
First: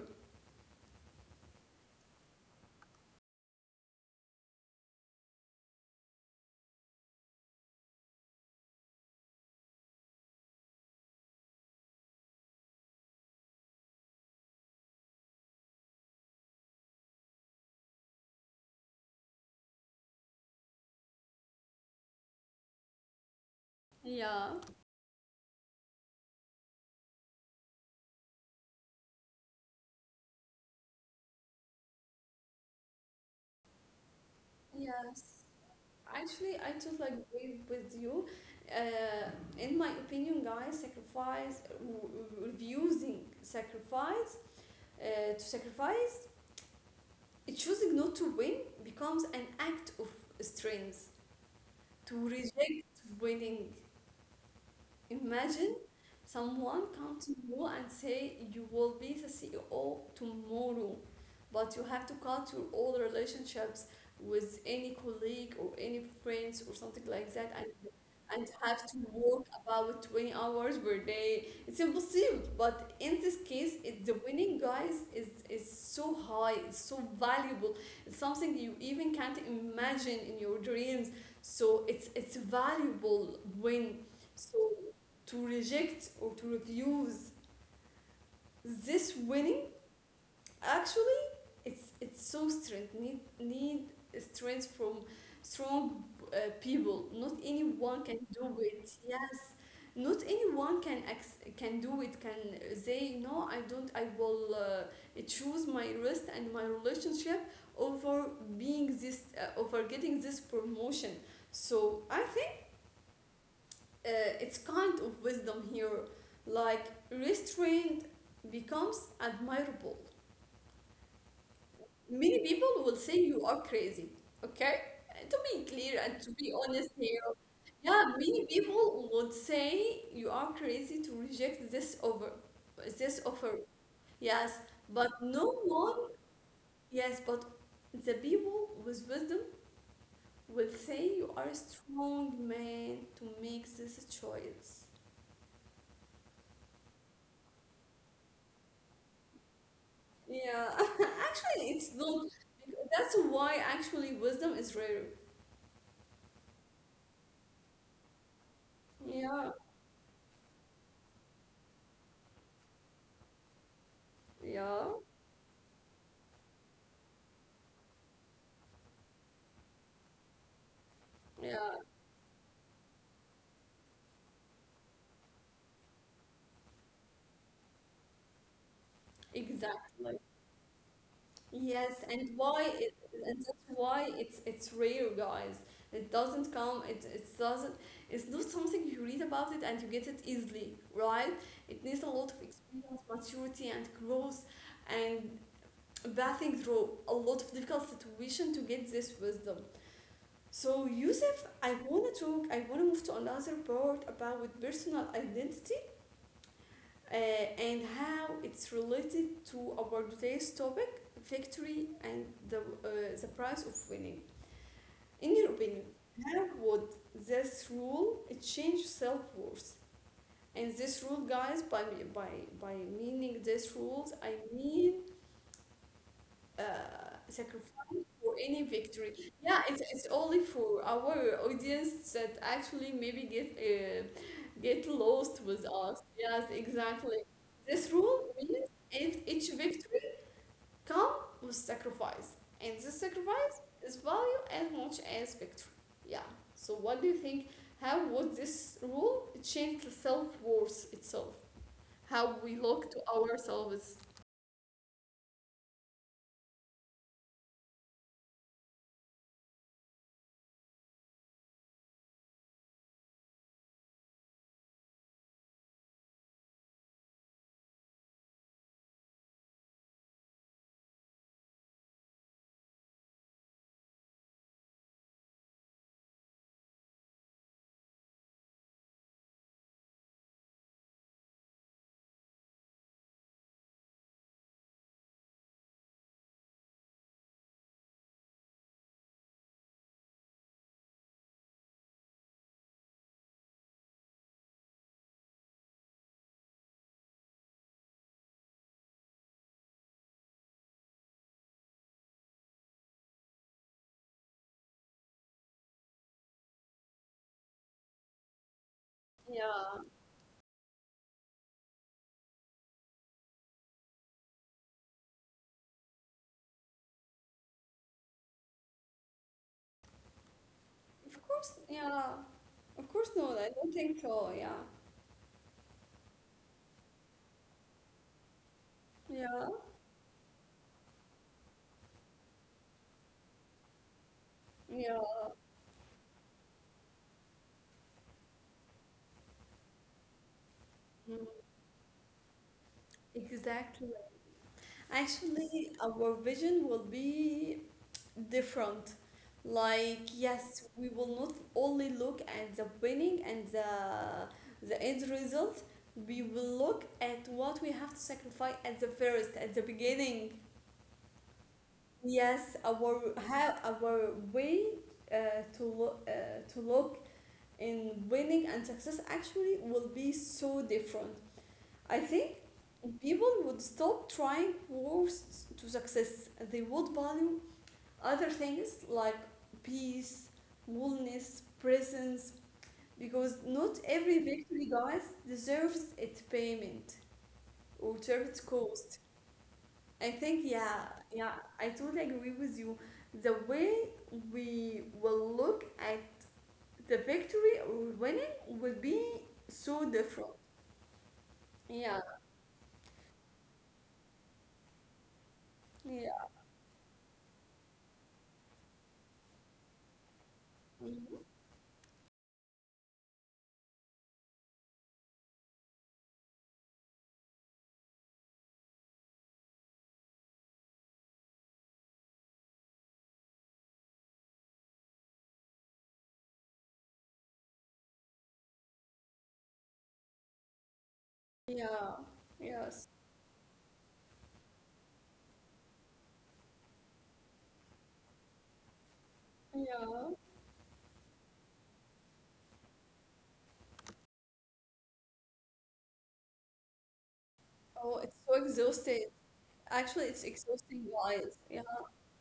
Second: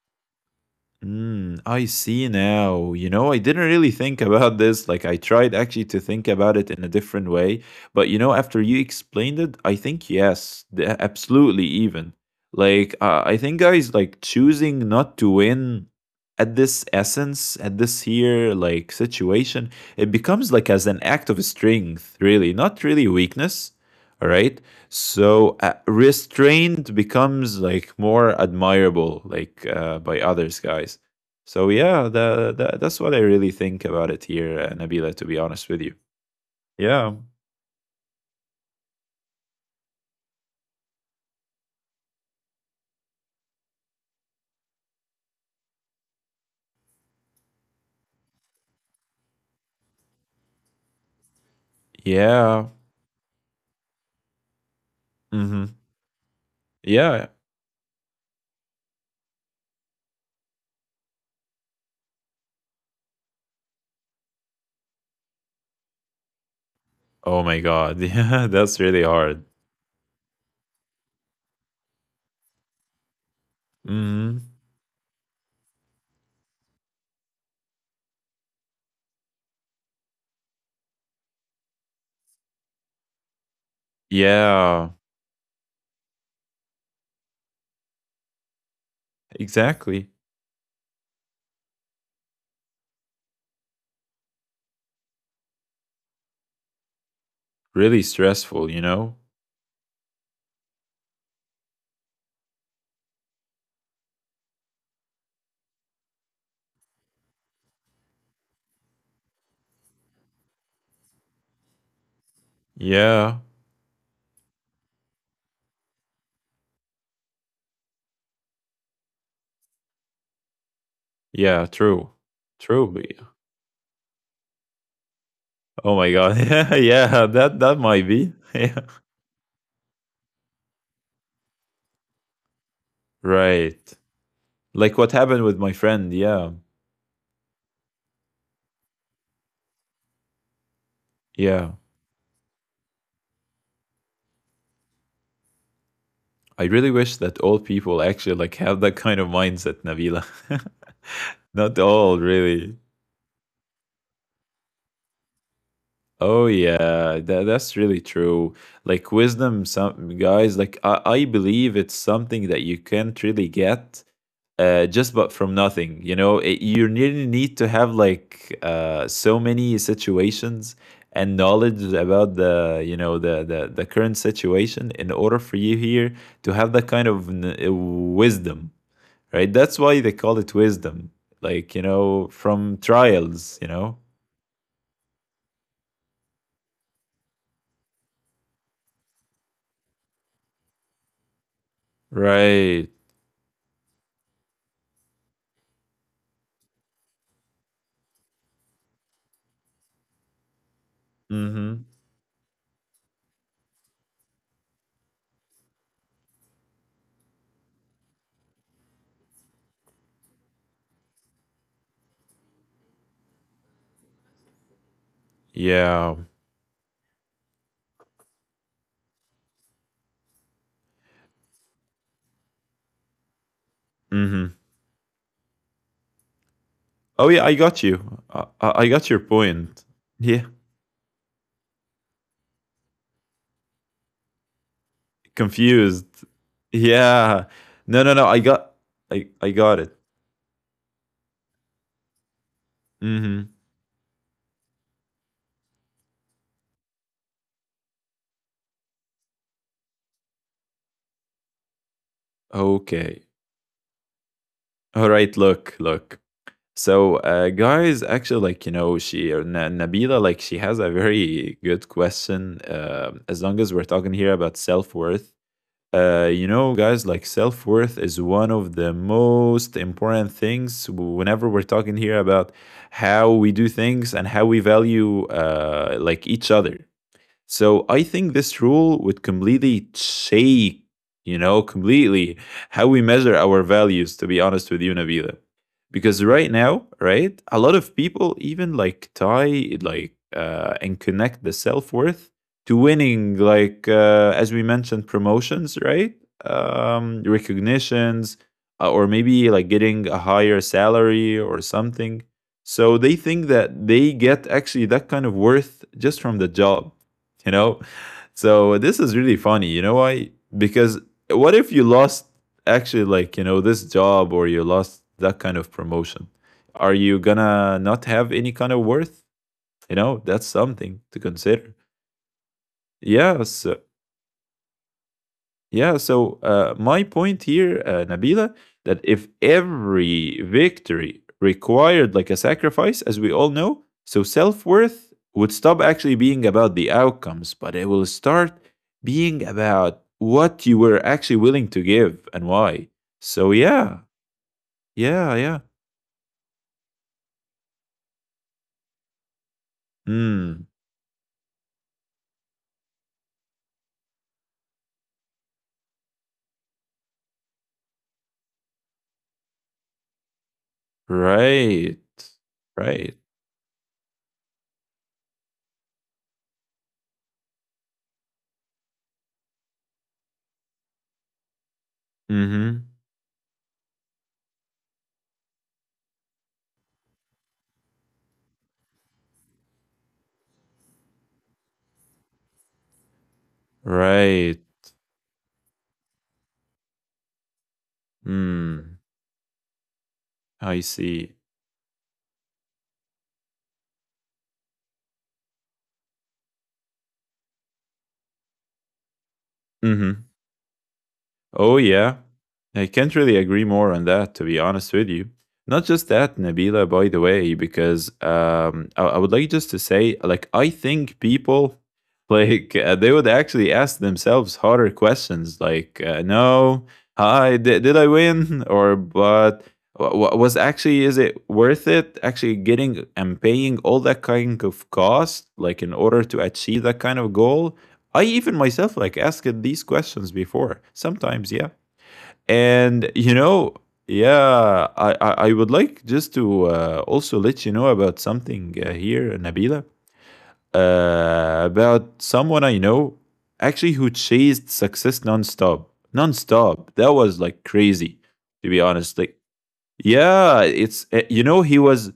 [SPEAKER 2] Mm, I see now. You know, I didn't really think about this. Like, I tried actually to think about it in a different way. But, you know, after you explained it, I think yes, absolutely, even. Like, I think guys, like, choosing not to win at this essence, at this here, like, situation, it becomes like as an act of strength, really, not really weakness. All right.
[SPEAKER 1] Yeah.
[SPEAKER 2] So restraint becomes like more admirable, like by others, guys. So yeah, that's what I really think about it here, Nabila. To be
[SPEAKER 1] Yes.
[SPEAKER 2] honest with you,
[SPEAKER 1] Actually, I
[SPEAKER 2] yeah,
[SPEAKER 1] totally agree with you. Uh, in my opinion, guys, sacrifice, refusing sacrifice, to sacrifice, choosing not to win becomes an act of strength. To
[SPEAKER 2] yeah,
[SPEAKER 1] reject winning.
[SPEAKER 2] hmm,
[SPEAKER 1] Imagine someone come
[SPEAKER 2] yeah.
[SPEAKER 1] to you and say you will be the CEO tomorrow, but you have to cut your old relationships with any colleague or any friends or something like
[SPEAKER 2] Oh
[SPEAKER 1] that
[SPEAKER 2] my God,
[SPEAKER 1] and
[SPEAKER 2] yeah, that's
[SPEAKER 1] have to
[SPEAKER 2] really
[SPEAKER 1] work
[SPEAKER 2] hard.
[SPEAKER 1] about 20 hours per day. It's impossible. But in this case, it, the
[SPEAKER 2] Hmm.
[SPEAKER 1] winning guys is so high, it's so valuable. It's something you even can't imagine in your dreams. So it's valuable win. So
[SPEAKER 2] Yeah,
[SPEAKER 1] to reject or to refuse this winning
[SPEAKER 2] exactly.
[SPEAKER 1] actually it's so strength need need strength from strong people, not anyone
[SPEAKER 2] Really
[SPEAKER 1] can do
[SPEAKER 2] stressful, you
[SPEAKER 1] it,
[SPEAKER 2] know.
[SPEAKER 1] yes. Not anyone can do it, can say no, I don't I will choose my rest and my relationship over being this over getting this promotion. So i
[SPEAKER 2] Yeah,
[SPEAKER 1] uh, it's kind of wisdom here like restraint becomes admirable,
[SPEAKER 2] yeah, true,
[SPEAKER 1] many people
[SPEAKER 2] true.
[SPEAKER 1] will say
[SPEAKER 2] But-
[SPEAKER 1] you are crazy. Okay, to be
[SPEAKER 2] Oh
[SPEAKER 1] clear
[SPEAKER 2] my
[SPEAKER 1] and to
[SPEAKER 2] God,
[SPEAKER 1] be
[SPEAKER 2] yeah,
[SPEAKER 1] honest here,
[SPEAKER 2] yeah, that that
[SPEAKER 1] yeah,
[SPEAKER 2] might be.
[SPEAKER 1] many
[SPEAKER 2] Yeah,
[SPEAKER 1] people would say you are crazy to reject this offer, this offer,
[SPEAKER 2] right.
[SPEAKER 1] yes,
[SPEAKER 2] Like
[SPEAKER 1] but
[SPEAKER 2] what happened
[SPEAKER 1] no
[SPEAKER 2] with my
[SPEAKER 1] one
[SPEAKER 2] friend, yeah.
[SPEAKER 1] yes but the people with wisdom will say you are a
[SPEAKER 2] Yeah.
[SPEAKER 1] strong man to make this choice.
[SPEAKER 2] I really wish that all people actually like have that kind of mindset, Nabila.
[SPEAKER 1] Yeah, actually,
[SPEAKER 2] Not
[SPEAKER 1] it's
[SPEAKER 2] all,
[SPEAKER 1] not.
[SPEAKER 2] really.
[SPEAKER 1] That's why actually wisdom is rare.
[SPEAKER 2] Oh yeah, that, that's really true. Like
[SPEAKER 1] Yeah,
[SPEAKER 2] wisdom, some guys, like I believe it's something that you can't really get
[SPEAKER 1] yeah,
[SPEAKER 2] just but from nothing. You know, it, you really need to have like so many situations and
[SPEAKER 1] yeah,
[SPEAKER 2] knowledge about the, you know, the current situation in order for you here to have that kind of wisdom, right? That's why they
[SPEAKER 1] exactly.
[SPEAKER 2] call it wisdom, like, you
[SPEAKER 1] Yes, and
[SPEAKER 2] know,
[SPEAKER 1] why
[SPEAKER 2] from
[SPEAKER 1] it, and that's
[SPEAKER 2] trials. You know.
[SPEAKER 1] why it's rare, guys. It doesn't come. It doesn't. It's not something you read about it and you get it easily, right? It needs a lot of
[SPEAKER 2] Right.
[SPEAKER 1] experience, maturity, and growth, and passing through a lot of difficult situation to get this wisdom. So Yusuf, I
[SPEAKER 2] Mm-hmm.
[SPEAKER 1] wanna talk. I wanna move to another part about personal identity and how it's related to our today's topic, victory and the price of winning. In your opinion,
[SPEAKER 2] Yeah.
[SPEAKER 1] how would this rule change self worth? And this rule, guys, by by meaning these rules, I
[SPEAKER 2] Mm-hmm.
[SPEAKER 1] mean
[SPEAKER 2] Oh yeah, I
[SPEAKER 1] sacrifice
[SPEAKER 2] got
[SPEAKER 1] for
[SPEAKER 2] you.
[SPEAKER 1] any
[SPEAKER 2] I
[SPEAKER 1] victory.
[SPEAKER 2] got your
[SPEAKER 1] Yeah,
[SPEAKER 2] point.
[SPEAKER 1] it's only
[SPEAKER 2] Yeah.
[SPEAKER 1] for our audience that actually maybe get lost with us.
[SPEAKER 2] Confused.
[SPEAKER 1] Yes, exactly.
[SPEAKER 2] Yeah.
[SPEAKER 1] This
[SPEAKER 2] No, no,
[SPEAKER 1] rule
[SPEAKER 2] no. I
[SPEAKER 1] means
[SPEAKER 2] got
[SPEAKER 1] if
[SPEAKER 2] I
[SPEAKER 1] each
[SPEAKER 2] I got it.
[SPEAKER 1] victory come with sacrifice, and this
[SPEAKER 2] Mhm.
[SPEAKER 1] sacrifice is value as much as victory. Yeah. So what do you think? How would this rule change the self worth itself? How we look to
[SPEAKER 2] Okay.
[SPEAKER 1] ourselves?
[SPEAKER 2] All right, look, look. So, guys, actually, like, you know, Nabila, like she has a very good question. Um, as long as we're talking here about self-worth. Uh, you know, guys, like self-worth is one of the most important things whenever we're talking here about how we do things and how we value like each other. So I think this rule would completely shake, you know, completely how we measure our values, to be honest with you, Nabila. Because right now, right, a lot of people even like tie like and connect the self worth to winning, like as we mentioned, promotions, right? Recognitions, or maybe like getting a higher salary or something. So they think that they get actually that kind of worth just from the job. You know, so this is really funny.
[SPEAKER 1] Yeah,
[SPEAKER 2] You know why? Because what if you lost actually, like, you know, this job, or you lost that kind of promotion? Are you gonna not have any kind of worth? You know, that's something
[SPEAKER 1] of
[SPEAKER 2] to
[SPEAKER 1] course.
[SPEAKER 2] consider.
[SPEAKER 1] Yeah. Of course not. I
[SPEAKER 2] Yeah,
[SPEAKER 1] don't
[SPEAKER 2] so
[SPEAKER 1] think so. Yeah.
[SPEAKER 2] yeah, so my point here, Nabila, that if
[SPEAKER 1] Yeah.
[SPEAKER 2] every victory required like a sacrifice, as we all know, so self
[SPEAKER 1] Yeah.
[SPEAKER 2] worth would stop actually being about the outcomes, but it will start being about what you were
[SPEAKER 1] Mm,
[SPEAKER 2] actually willing to give and why. So,
[SPEAKER 1] exactly.
[SPEAKER 2] yeah, yeah, yeah.
[SPEAKER 1] Actually, our vision will be different. Like, yes,
[SPEAKER 2] Mm,
[SPEAKER 1] we will not only look at the winning and the end result. We will look at what we have to sacrifice at the first, at the beginning.
[SPEAKER 2] right,
[SPEAKER 1] Yes, our
[SPEAKER 2] right.
[SPEAKER 1] how our way uh, to look uh, to look in winning and success actually will be so different. I think
[SPEAKER 2] Mm hmm.
[SPEAKER 1] people would stop trying wars to success. They would value other things like peace, wellness, presence, because not every
[SPEAKER 2] Right.
[SPEAKER 1] victory, guys, deserves its payment or deserves its cost.
[SPEAKER 2] Mm,
[SPEAKER 1] I think, yeah,
[SPEAKER 2] I
[SPEAKER 1] yeah,
[SPEAKER 2] see.
[SPEAKER 1] I totally agree with you. The way we will look at the victory or winning will be so
[SPEAKER 2] Mm hmm.
[SPEAKER 1] different.
[SPEAKER 2] Oh,
[SPEAKER 1] Yeah,
[SPEAKER 2] yeah. I can't really agree more on that, to be honest with you. Not just
[SPEAKER 1] yeah,
[SPEAKER 2] that, Nabila, by the way, because I would like just to say, like, I
[SPEAKER 1] mhm.
[SPEAKER 2] think people, like, they would actually ask themselves harder questions, like, no, hi, did I win? Or, but was actually, is it worth it actually getting and paying all that kind of cost, like, in order to achieve that kind of goal? I even myself like asked these questions before. Sometimes, yeah.
[SPEAKER 1] Yeah, yeah.
[SPEAKER 2] And you know, yeah, I would like just to also let you know about something here, Nabila,
[SPEAKER 1] Yeah.
[SPEAKER 2] about someone I know actually who chased success nonstop, nonstop. That was like
[SPEAKER 1] Oh, it's
[SPEAKER 2] crazy,
[SPEAKER 1] so
[SPEAKER 2] to be
[SPEAKER 1] exhausting.
[SPEAKER 2] honest. Like,
[SPEAKER 1] Actually, it's
[SPEAKER 2] yeah,
[SPEAKER 1] exhausting,
[SPEAKER 2] it's
[SPEAKER 1] guys.
[SPEAKER 2] you
[SPEAKER 1] Yeah.
[SPEAKER 2] know, he was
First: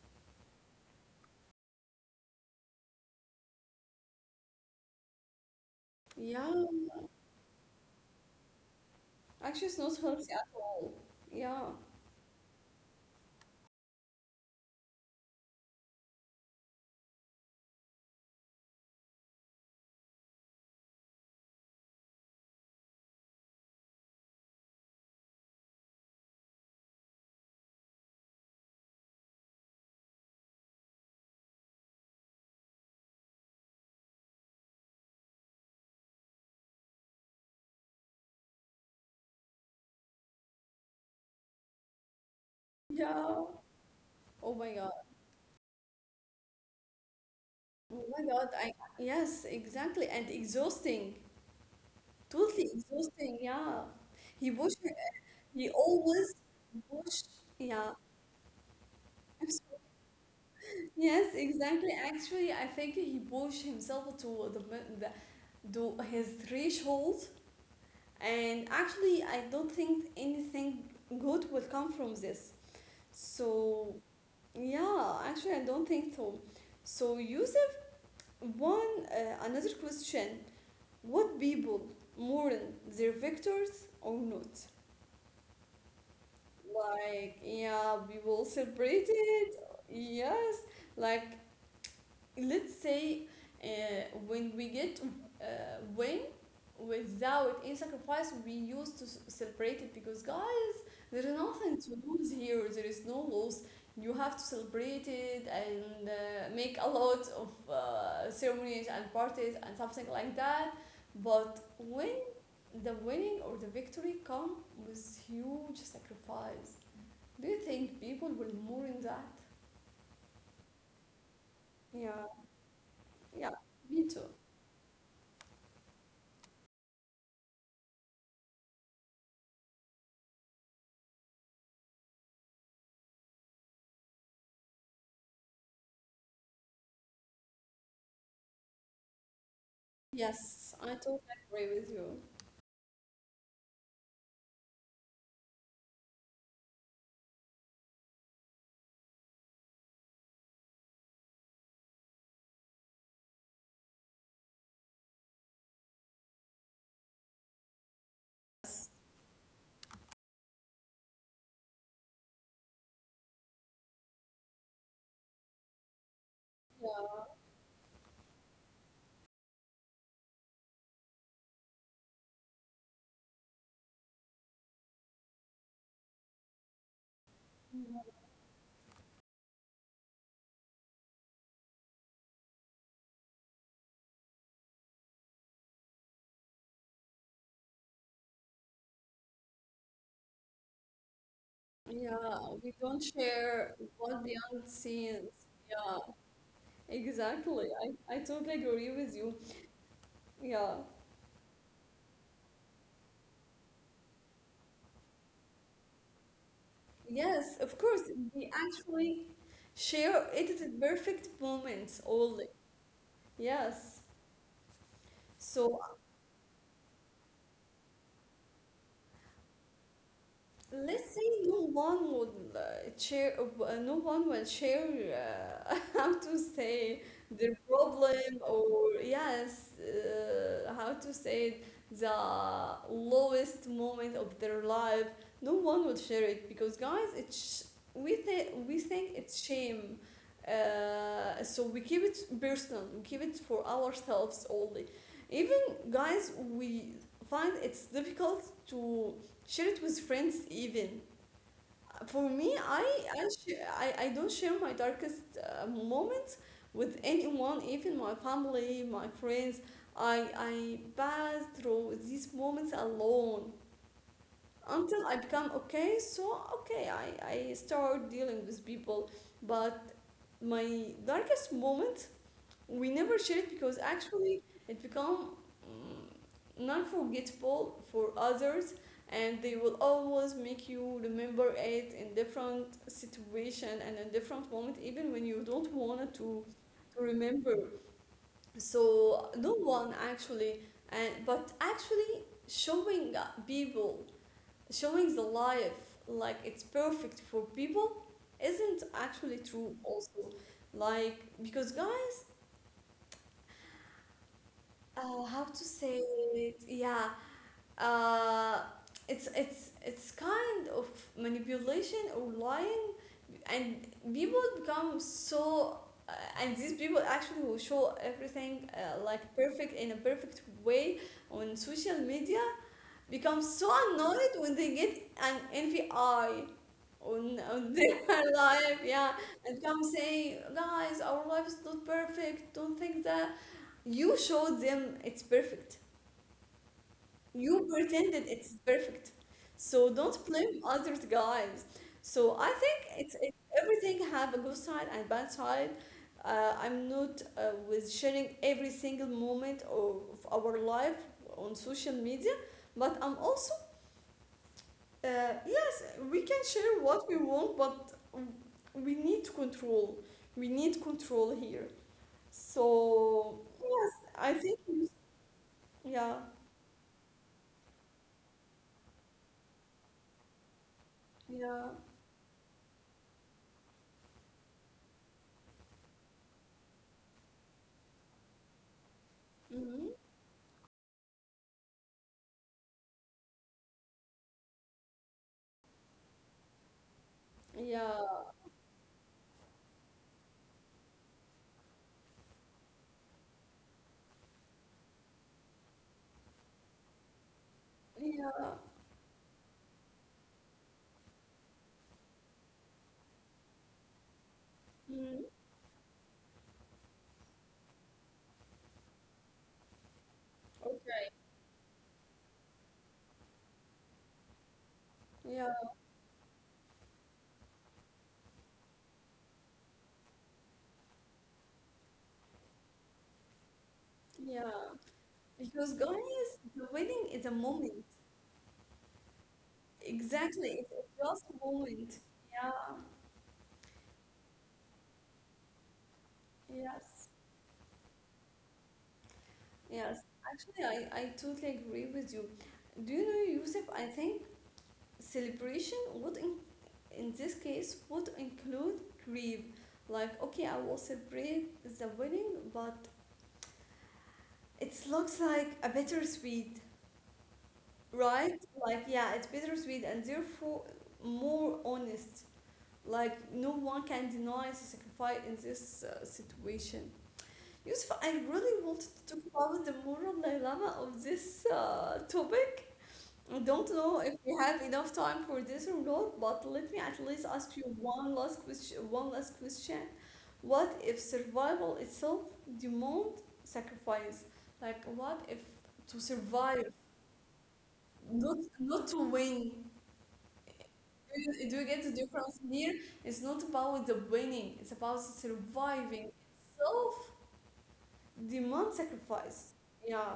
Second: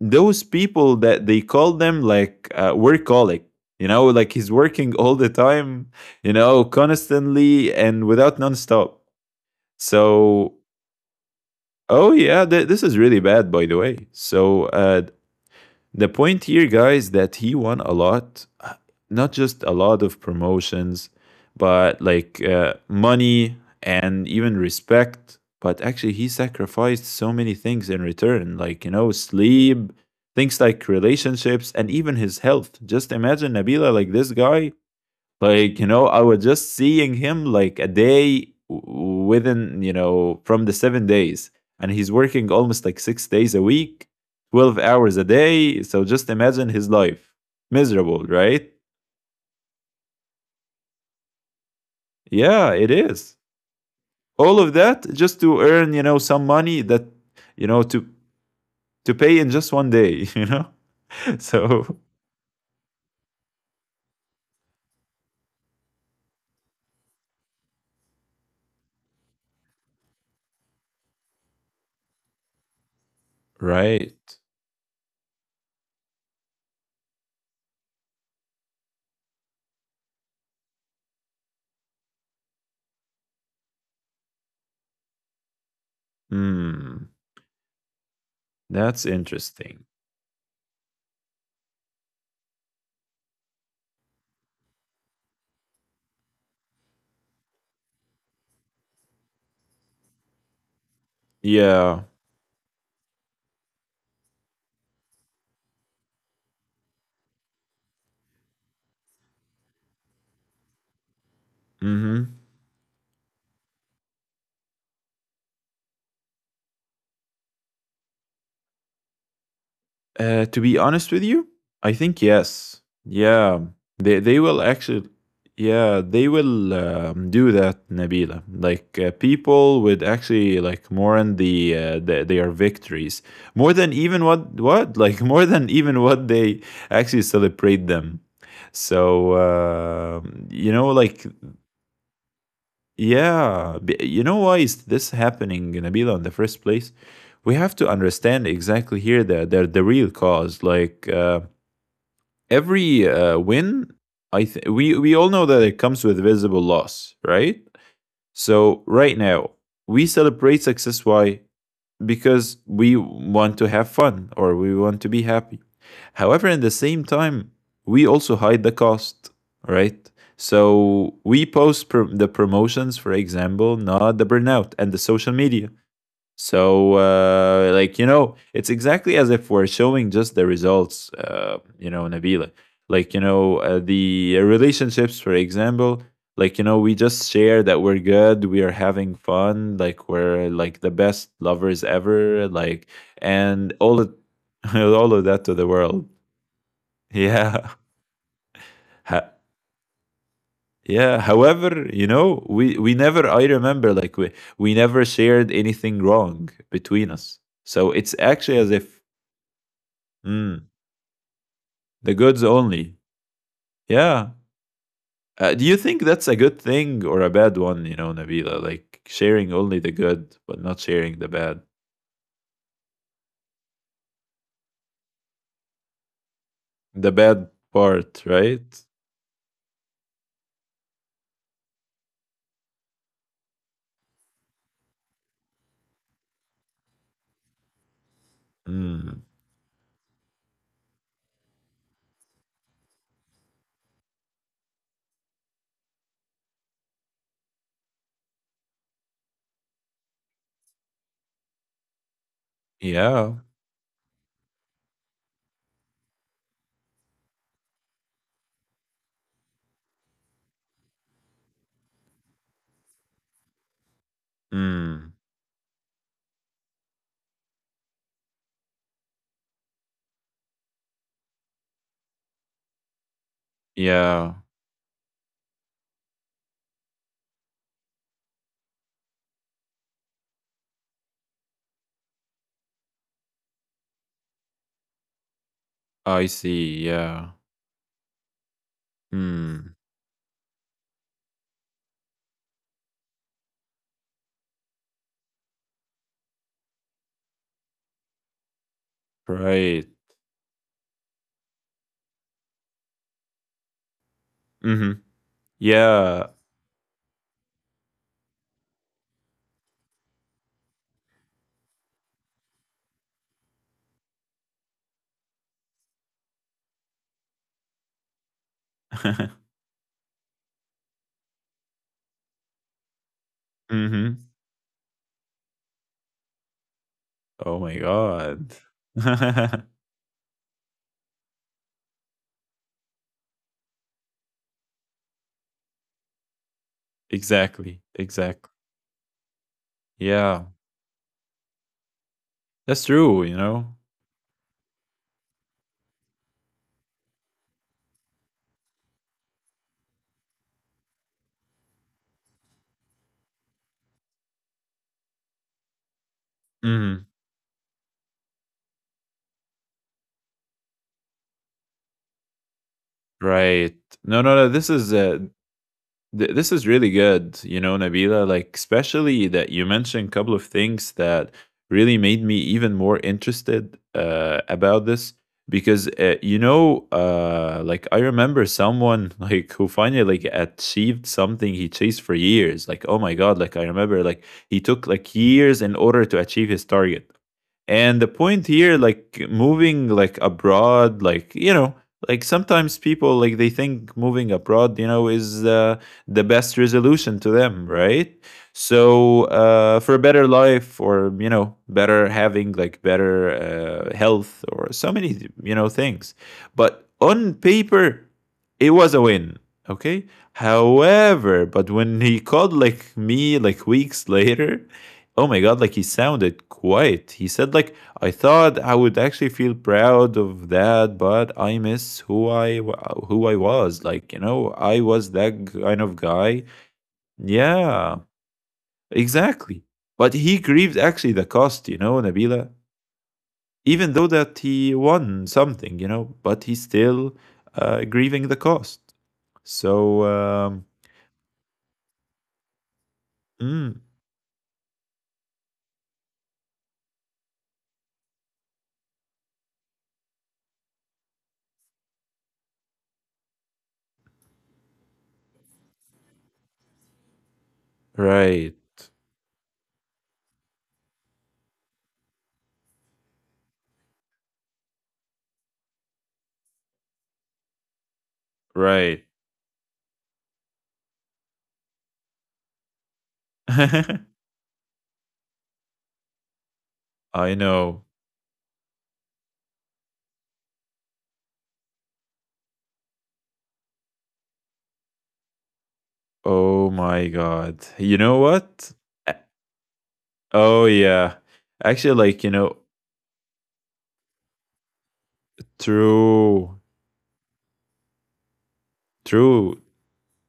[SPEAKER 2] those people that they call them like workaholic. You know, like he's working all the time, you
[SPEAKER 1] Yeah.
[SPEAKER 2] know, constantly and without nonstop.
[SPEAKER 1] Actually, it's not healthy at
[SPEAKER 2] So
[SPEAKER 1] all. Yeah.
[SPEAKER 2] oh yeah, this is really bad, by the way. So the point here, guys, that he won a lot, not just a lot of promotions, but like money and even respect. But actually, he sacrificed so many things in return, like, you know, sleep, things like relationships, and even his health. Just imagine, Nabila, like this guy, like, you know, I was just seeing him like a day within, you know, from the 7 days. And he's working almost like six
[SPEAKER 1] Yeah.
[SPEAKER 2] days a week,
[SPEAKER 1] Oh my
[SPEAKER 2] 12
[SPEAKER 1] God.
[SPEAKER 2] hours a day. So just imagine his life.
[SPEAKER 1] Oh my
[SPEAKER 2] Miserable,
[SPEAKER 1] God.
[SPEAKER 2] right?
[SPEAKER 1] I Yes, exactly. And exhausting. Totally
[SPEAKER 2] Yeah, it is.
[SPEAKER 1] exhausting. Yeah. He
[SPEAKER 2] All
[SPEAKER 1] push.
[SPEAKER 2] of that just to
[SPEAKER 1] He
[SPEAKER 2] earn, you know,
[SPEAKER 1] always
[SPEAKER 2] some money that,
[SPEAKER 1] push.
[SPEAKER 2] you know,
[SPEAKER 1] Yeah.
[SPEAKER 2] to pay
[SPEAKER 1] I'm
[SPEAKER 2] in just
[SPEAKER 1] sorry.
[SPEAKER 2] one day, you know?
[SPEAKER 1] Yes, exactly.
[SPEAKER 2] So,
[SPEAKER 1] Actually, I think he pushed himself to the to his threshold. And actually, I don't think anything good will come from this. So,
[SPEAKER 2] right.
[SPEAKER 1] yeah, actually, I don't think so. So, Yusuf, one another question. Would people mourn their victors or not?
[SPEAKER 2] Hmm.
[SPEAKER 1] Like, yeah, we will
[SPEAKER 2] That's
[SPEAKER 1] celebrate it.
[SPEAKER 2] interesting.
[SPEAKER 1] Yes, like let's say uh, when we get uh, win without any sacrifice, we used to celebrate it, because guys, there is nothing to
[SPEAKER 2] Yeah.
[SPEAKER 1] lose here, there is no loss. You have to celebrate it and make a lot of ceremonies and parties and something like that. But when
[SPEAKER 2] Mm-hmm.
[SPEAKER 1] the winning or the victory come with huge sacrifice, do you think people will mourn that?
[SPEAKER 2] To be honest with you, I think
[SPEAKER 1] Yeah,
[SPEAKER 2] yes.
[SPEAKER 1] yeah,
[SPEAKER 2] Yeah,
[SPEAKER 1] me too.
[SPEAKER 2] they will actually. Yeah, they will do that, Nabila. Like people would actually like mourn the their victories more than even what like more than even what they actually celebrate them. So you
[SPEAKER 1] Yes,
[SPEAKER 2] know,
[SPEAKER 1] I totally
[SPEAKER 2] like
[SPEAKER 1] agree with you.
[SPEAKER 2] yeah, you know why is this happening, Nabila, in the first place? We have to understand exactly here the real cause. Like. Every win, we all know that it comes with visible loss, right? So right now we celebrate success. Why? Because we want to have fun or we want to be happy. However, at the same
[SPEAKER 1] Yeah,
[SPEAKER 2] time, we also hide the cost, right? So we post the promotions, for example, not the burnout and the social media. So, like, you know, it's exactly as if we're showing just the results, you know, Nabila. Like, you know, the relationships, for example, like, you know, we just share that we're good, we are having fun, like, we're like the best lovers
[SPEAKER 1] yeah,
[SPEAKER 2] ever,
[SPEAKER 1] we don't
[SPEAKER 2] like,
[SPEAKER 1] share
[SPEAKER 2] and all
[SPEAKER 1] what
[SPEAKER 2] of,
[SPEAKER 1] beyond
[SPEAKER 2] all
[SPEAKER 1] scenes.
[SPEAKER 2] of that to the
[SPEAKER 1] Yeah,
[SPEAKER 2] world.
[SPEAKER 1] exactly.
[SPEAKER 2] Yeah.
[SPEAKER 1] I totally agree with you.
[SPEAKER 2] Ha-
[SPEAKER 1] Yeah,
[SPEAKER 2] yeah. However, you know, we never, I remember, like, we never shared anything wrong between us.
[SPEAKER 1] yes, of
[SPEAKER 2] So
[SPEAKER 1] course,
[SPEAKER 2] it's actually
[SPEAKER 1] we
[SPEAKER 2] as if
[SPEAKER 1] actually share
[SPEAKER 2] Mm,
[SPEAKER 1] edited perfect moments
[SPEAKER 2] the goods
[SPEAKER 1] only.
[SPEAKER 2] only.
[SPEAKER 1] Yes,
[SPEAKER 2] Yeah. Do you
[SPEAKER 1] so
[SPEAKER 2] think that's a good thing or a bad one, you know, Nabila? Like sharing only the good, but not
[SPEAKER 1] let's
[SPEAKER 2] sharing the
[SPEAKER 1] say
[SPEAKER 2] bad.
[SPEAKER 1] no one would share, no one will share how to say
[SPEAKER 2] The
[SPEAKER 1] their
[SPEAKER 2] bad
[SPEAKER 1] problem,
[SPEAKER 2] part,
[SPEAKER 1] or
[SPEAKER 2] right?
[SPEAKER 1] yes, how to say it, the lowest moment of their life. No one would share it because guys, it's, we think
[SPEAKER 2] Mm.
[SPEAKER 1] it's shame. So we keep it personal. We keep it for ourselves only. Even guys, we find it's difficult to share it with friends, even for me. i i,
[SPEAKER 2] Yeah.
[SPEAKER 1] sh- I, I don't share my darkest moments with anyone, even my family, my friends. I pass through these moments alone until
[SPEAKER 2] Mm.
[SPEAKER 1] I become okay. So okay, I start dealing with people. But my darkest moment, we never share it because
[SPEAKER 2] Yeah.
[SPEAKER 1] actually it become mm, non-forgettable for others, and they will always make you remember it in different situation and in different moment, even when you don't want
[SPEAKER 2] I see.
[SPEAKER 1] to
[SPEAKER 2] Yeah.
[SPEAKER 1] remember. So no
[SPEAKER 2] Mm.
[SPEAKER 1] one actually, and but actually showing people, showing the life like it's perfect for people isn't actually true
[SPEAKER 2] Right.
[SPEAKER 1] also, like because guys,
[SPEAKER 2] Mm-hmm.
[SPEAKER 1] how to say
[SPEAKER 2] Yeah.
[SPEAKER 1] it? Yeah, uh, it's kind of manipulation or lying, and people become so. Uh, and these people actually will show everything like perfect in a perfect way on social media, become so
[SPEAKER 2] Mm-hmm.
[SPEAKER 1] annoyed when they get an envy eye
[SPEAKER 2] Oh
[SPEAKER 1] on
[SPEAKER 2] my
[SPEAKER 1] their
[SPEAKER 2] God.
[SPEAKER 1] life. Yeah, and come saying guys, our life is not perfect, don't think that. You showed them it's perfect, you
[SPEAKER 2] Exactly.
[SPEAKER 1] pretended
[SPEAKER 2] Exactly.
[SPEAKER 1] it's perfect. So don't
[SPEAKER 2] Yeah.
[SPEAKER 1] blame others, guys. So I
[SPEAKER 2] That's
[SPEAKER 1] think
[SPEAKER 2] true, you
[SPEAKER 1] it's
[SPEAKER 2] know?
[SPEAKER 1] everything have a good side and bad side. I'm not with sharing every single moment of our life on social media, but I'm also yes, we can share what
[SPEAKER 2] Mm.
[SPEAKER 1] we want, but we need control. We need control here. So
[SPEAKER 2] Right.
[SPEAKER 1] yes,
[SPEAKER 2] No,
[SPEAKER 1] I
[SPEAKER 2] no, no.
[SPEAKER 1] think
[SPEAKER 2] This is
[SPEAKER 1] yeah,
[SPEAKER 2] this is really good. You know, Nabila. Like, especially that you mentioned a couple of things that
[SPEAKER 1] yeah,
[SPEAKER 2] really made me even more interested about this because like I remember someone like who
[SPEAKER 1] hmm,
[SPEAKER 2] finally like achieved something he chased for years. Like, oh my god! Like I remember, like he took like years in order to achieve his target. And the
[SPEAKER 1] yeah,
[SPEAKER 2] point here, like moving like abroad, like you know, like sometimes people like they think moving abroad, you know, is the best resolution to them, right?
[SPEAKER 1] yeah.
[SPEAKER 2] So for a better life, or you know, better having like better health, or so many
[SPEAKER 1] Mm,
[SPEAKER 2] you know things. But on paper, it was a win. Okay.
[SPEAKER 1] okay.
[SPEAKER 2] However, but when he called like me like weeks later, oh my
[SPEAKER 1] Yeah,
[SPEAKER 2] god, like he sounded quiet. He said like I thought I would actually feel proud of that, but I miss who I who I was. Like, you know,
[SPEAKER 1] yeah.
[SPEAKER 2] I was that
[SPEAKER 1] Because
[SPEAKER 2] kind of
[SPEAKER 1] guys,
[SPEAKER 2] guy.
[SPEAKER 1] the wedding is a moment.
[SPEAKER 2] Yeah. Exactly. But he
[SPEAKER 1] Exactly, it's
[SPEAKER 2] grieved
[SPEAKER 1] a
[SPEAKER 2] actually
[SPEAKER 1] just
[SPEAKER 2] the
[SPEAKER 1] a
[SPEAKER 2] cost, you know,
[SPEAKER 1] moment.
[SPEAKER 2] Nabila.
[SPEAKER 1] Yeah.
[SPEAKER 2] Even though that he won something, you know, but he's
[SPEAKER 1] Yes.
[SPEAKER 2] still grieving the cost.
[SPEAKER 1] Yes.
[SPEAKER 2] So
[SPEAKER 1] Actually, I totally agree with you. Do you know, Yusuf?
[SPEAKER 2] mm,
[SPEAKER 1] I think celebration would in this case would include grief. Like, okay, I will celebrate the wedding, but it looks like a bittersweet, right?
[SPEAKER 2] right.
[SPEAKER 1] Like, yeah, it's bittersweet and therefore more honest. Like no one can deny the sacrifice in this situation. Yusuf, I really wanted
[SPEAKER 2] Right.
[SPEAKER 1] to talk about the moral dilemma of this topic. I don't know if we have enough time for this or not, but let me at
[SPEAKER 2] I
[SPEAKER 1] least ask you
[SPEAKER 2] know.
[SPEAKER 1] one last question. One last question: what if survival itself demands sacrifice? Like, what if to
[SPEAKER 2] Oh
[SPEAKER 1] survive,
[SPEAKER 2] my god. You know what?
[SPEAKER 1] not to
[SPEAKER 2] A-
[SPEAKER 1] win?
[SPEAKER 2] Oh yeah.
[SPEAKER 1] Do you
[SPEAKER 2] Actually
[SPEAKER 1] get the
[SPEAKER 2] like, you
[SPEAKER 1] difference
[SPEAKER 2] know,
[SPEAKER 1] here? It's not about the winning, it's about surviving.
[SPEAKER 2] true.
[SPEAKER 1] Self demand
[SPEAKER 2] True.
[SPEAKER 1] sacrifice. Yeah.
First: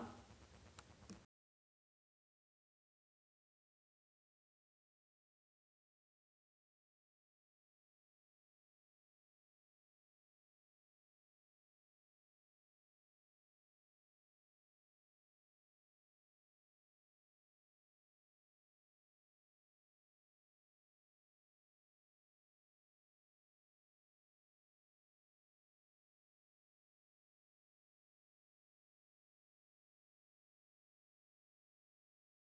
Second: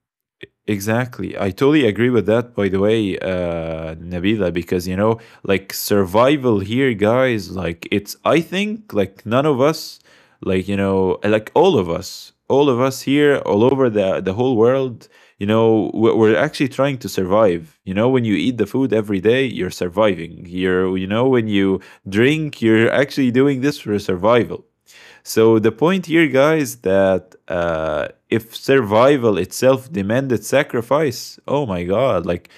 [SPEAKER 2] Exactly. I totally agree with that, by the way, Nabila, because, you know, like survival here, guys, like it's, I think, like none of us, like, you know, like all of us here, all over the whole world, you know, we're actually trying to survive. You know, when you eat the food every day, you're surviving. You're, you know, when you drink, you're actually doing this for survival. So the point here, guys, that if survival itself demanded sacrifice, oh my god! Like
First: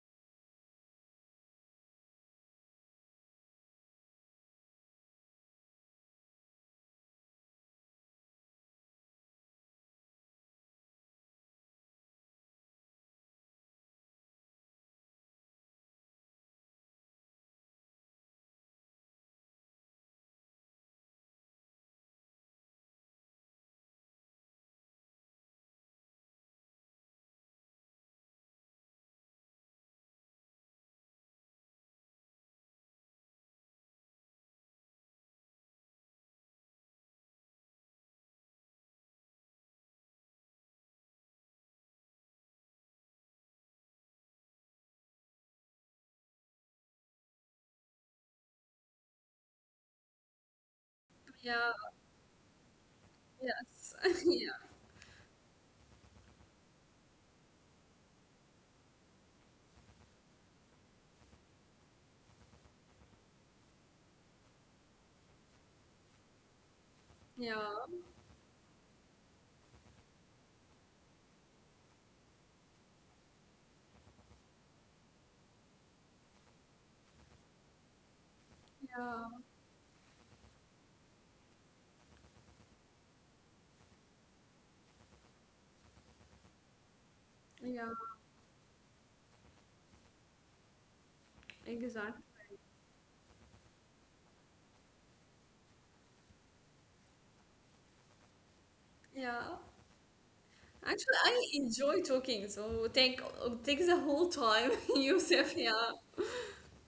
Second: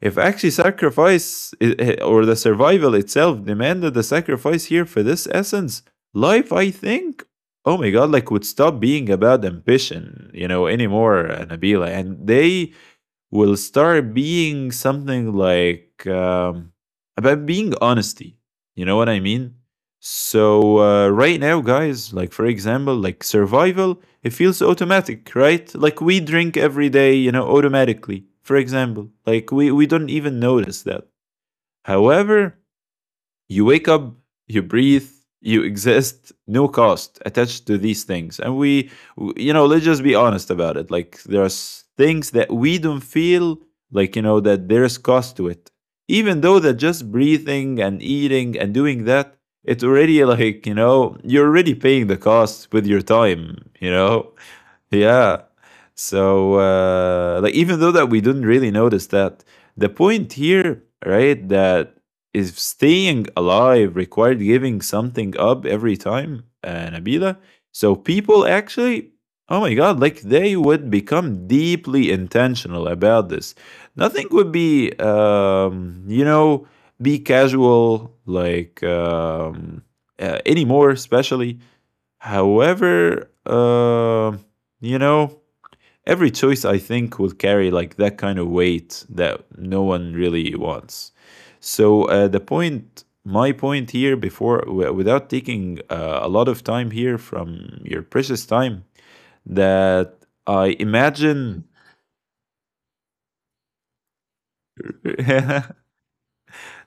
[SPEAKER 2] if actually sacrifice I- or the survival itself demanded the sacrifice here for this essence, life, I think, oh my god, like would stop being about ambition, you know, anymore, Nabila. And they will start being something like about being honesty. You know what I mean? So right now, guys, like for example, like survival, it feels automatic, right? Like we drink every day, you know, automatically. For example, like we don't even notice that. However, you wake up, you breathe, you exist, no cost attached to these things. And you know, let's just be honest about it. Like, there's things that we don't feel like, you know, that there's cost to it. Even though that just breathing and eating and doing that, it's already like, you know, you're already
[SPEAKER 1] Yeah,
[SPEAKER 2] paying the cost with your time, you know?
[SPEAKER 1] yeah,
[SPEAKER 2] Yeah. So like even though that we didn't really notice that, the point here, right, that is staying alive required giving something up every time, Nabila.
[SPEAKER 1] yeah,
[SPEAKER 2] So people actually, oh my god, like they would become deeply intentional about this. Nothing would be, you know, be casual like anymore, especially. However, you know, every choice I think will carry
[SPEAKER 1] yeah,
[SPEAKER 2] like that kind of weight that no one really wants. So
[SPEAKER 1] exactly.
[SPEAKER 2] my point here, before without taking a lot of time here from your precious time,
[SPEAKER 1] Yeah.
[SPEAKER 2] that I
[SPEAKER 1] Actually, I
[SPEAKER 2] imagine
[SPEAKER 1] enjoy talking, so take the whole time, Yusuf. Yeah,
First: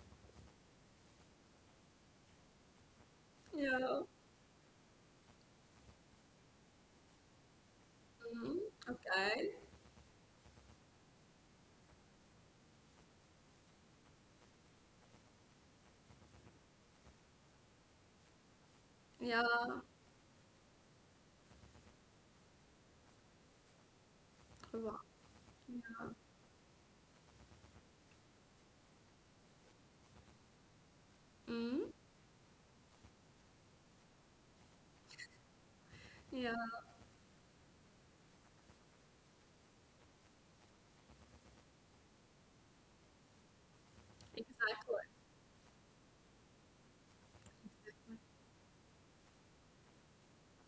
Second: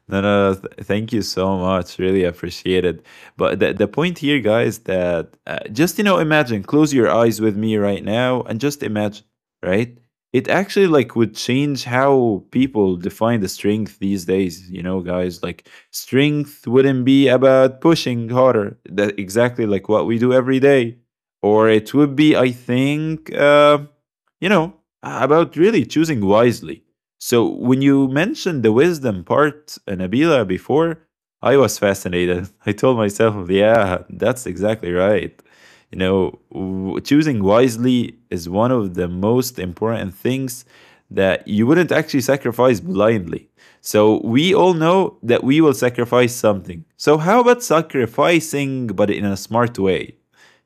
[SPEAKER 2] No, no, no. Thank you so much. Really appreciate it. But the
[SPEAKER 1] yeah.
[SPEAKER 2] point here, guys, that just, you know, imagine, close your eyes with me right now
[SPEAKER 1] Mm,
[SPEAKER 2] and just imagine,
[SPEAKER 1] okay.
[SPEAKER 2] right? It actually like would change how people define the strength these days, you know, guys. Like strength wouldn't be about pushing harder, that
[SPEAKER 1] Yeah.
[SPEAKER 2] exactly like what we do every day, or it would be, I think, you know,
[SPEAKER 1] Wow.
[SPEAKER 2] about really choosing wisely. So when you mentioned the wisdom part, Nabila, before, I was
[SPEAKER 1] Mm,
[SPEAKER 2] fascinated. I told myself, yeah, that's exactly right. You know,
[SPEAKER 1] yeah.
[SPEAKER 2] choosing wisely is one of the most important things that you wouldn't actually sacrifice blindly. So we all
[SPEAKER 1] Exactly.
[SPEAKER 2] know that we will sacrifice something. So how about sacrificing but in a smart way?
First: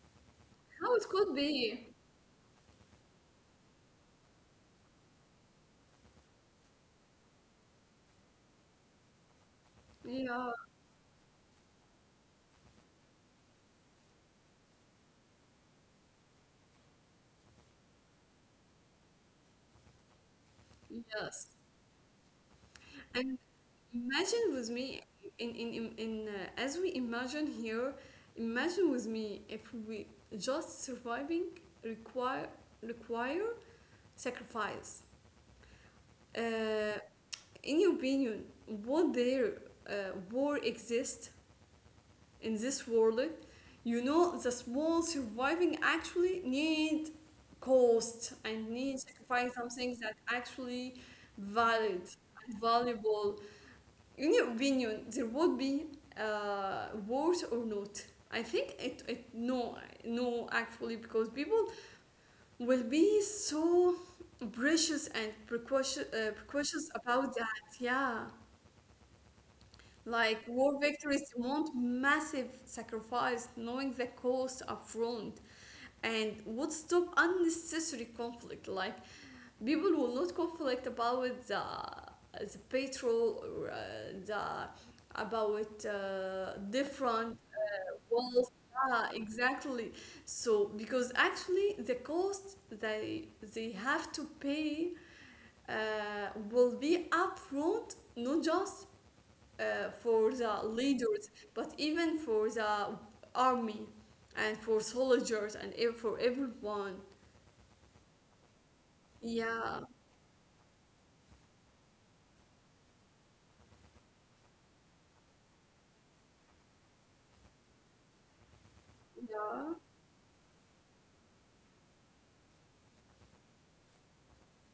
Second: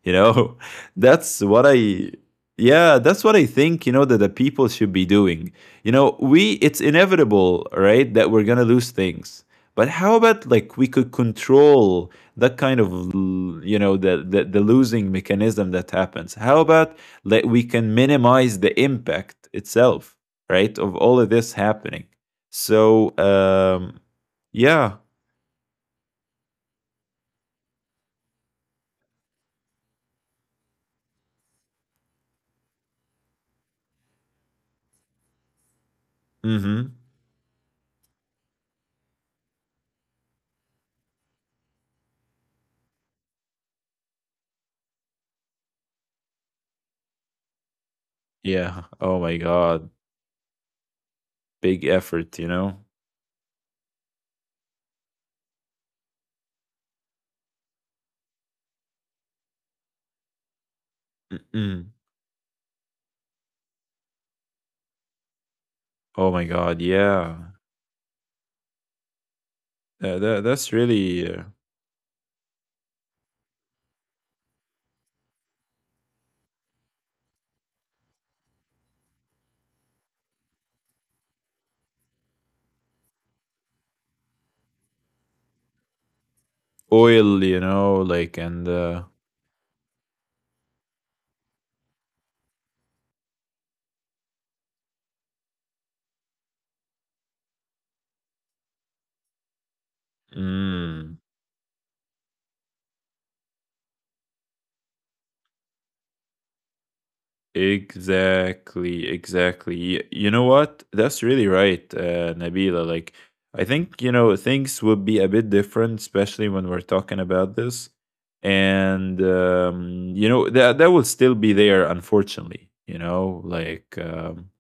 [SPEAKER 2] You know,
[SPEAKER 1] How it could
[SPEAKER 2] that's what
[SPEAKER 1] be.
[SPEAKER 2] I, yeah, that's what I think, you know, that the people should be doing. You know, we it's inevitable, right, that we're gonna lose things. But how about
[SPEAKER 1] Yeah.
[SPEAKER 2] like we could control that kind of you know the losing mechanism that happens? How about that we can minimize the impact itself, right, of all of
[SPEAKER 1] Yes.
[SPEAKER 2] this happening? So
[SPEAKER 1] Imagine with
[SPEAKER 2] yeah.
[SPEAKER 1] me in as we imagine here, imagine with me if we just surviving require require sacrifice.
[SPEAKER 2] Mm-hmm.
[SPEAKER 1] Uh, in your opinion, would there war exist in this world? You know, the small surviving actually need cost and
[SPEAKER 2] Yeah.
[SPEAKER 1] need
[SPEAKER 2] Oh my
[SPEAKER 1] sacrifice, something
[SPEAKER 2] God.
[SPEAKER 1] that actually valid
[SPEAKER 2] Big effort,
[SPEAKER 1] and
[SPEAKER 2] you know?
[SPEAKER 1] valuable. In your opinion, there would be wars or not? I think it, it no, no actually, because people
[SPEAKER 2] Mm-mm.
[SPEAKER 1] will be so precious and precautious, uh,
[SPEAKER 2] Oh my
[SPEAKER 1] precautious
[SPEAKER 2] God.
[SPEAKER 1] about
[SPEAKER 2] Yeah.
[SPEAKER 1] that. Yeah,
[SPEAKER 2] That,
[SPEAKER 1] like
[SPEAKER 2] that,
[SPEAKER 1] war
[SPEAKER 2] that's
[SPEAKER 1] victories
[SPEAKER 2] really
[SPEAKER 1] demand massive sacrifice, knowing the cost upfront, and would stop unnecessary conflict. Like people will not conflict about the, the petrol, or the, about different
[SPEAKER 2] oil, you know, like,
[SPEAKER 1] walls.
[SPEAKER 2] and
[SPEAKER 1] Yeah, exactly. So because actually the cost they have to pay will be upfront, not just for the leaders,
[SPEAKER 2] Mm,
[SPEAKER 1] but even for the army and for soldiers and for everyone.
[SPEAKER 2] exactly,
[SPEAKER 1] Yeah,
[SPEAKER 2] exactly. You know what? That's really right, Nabila. Like, I think, you know, things would be a bit different, especially when we're talking about this. And,
[SPEAKER 1] yeah,
[SPEAKER 2] you know, that, that will still be there, unfortunately, you know, like, um,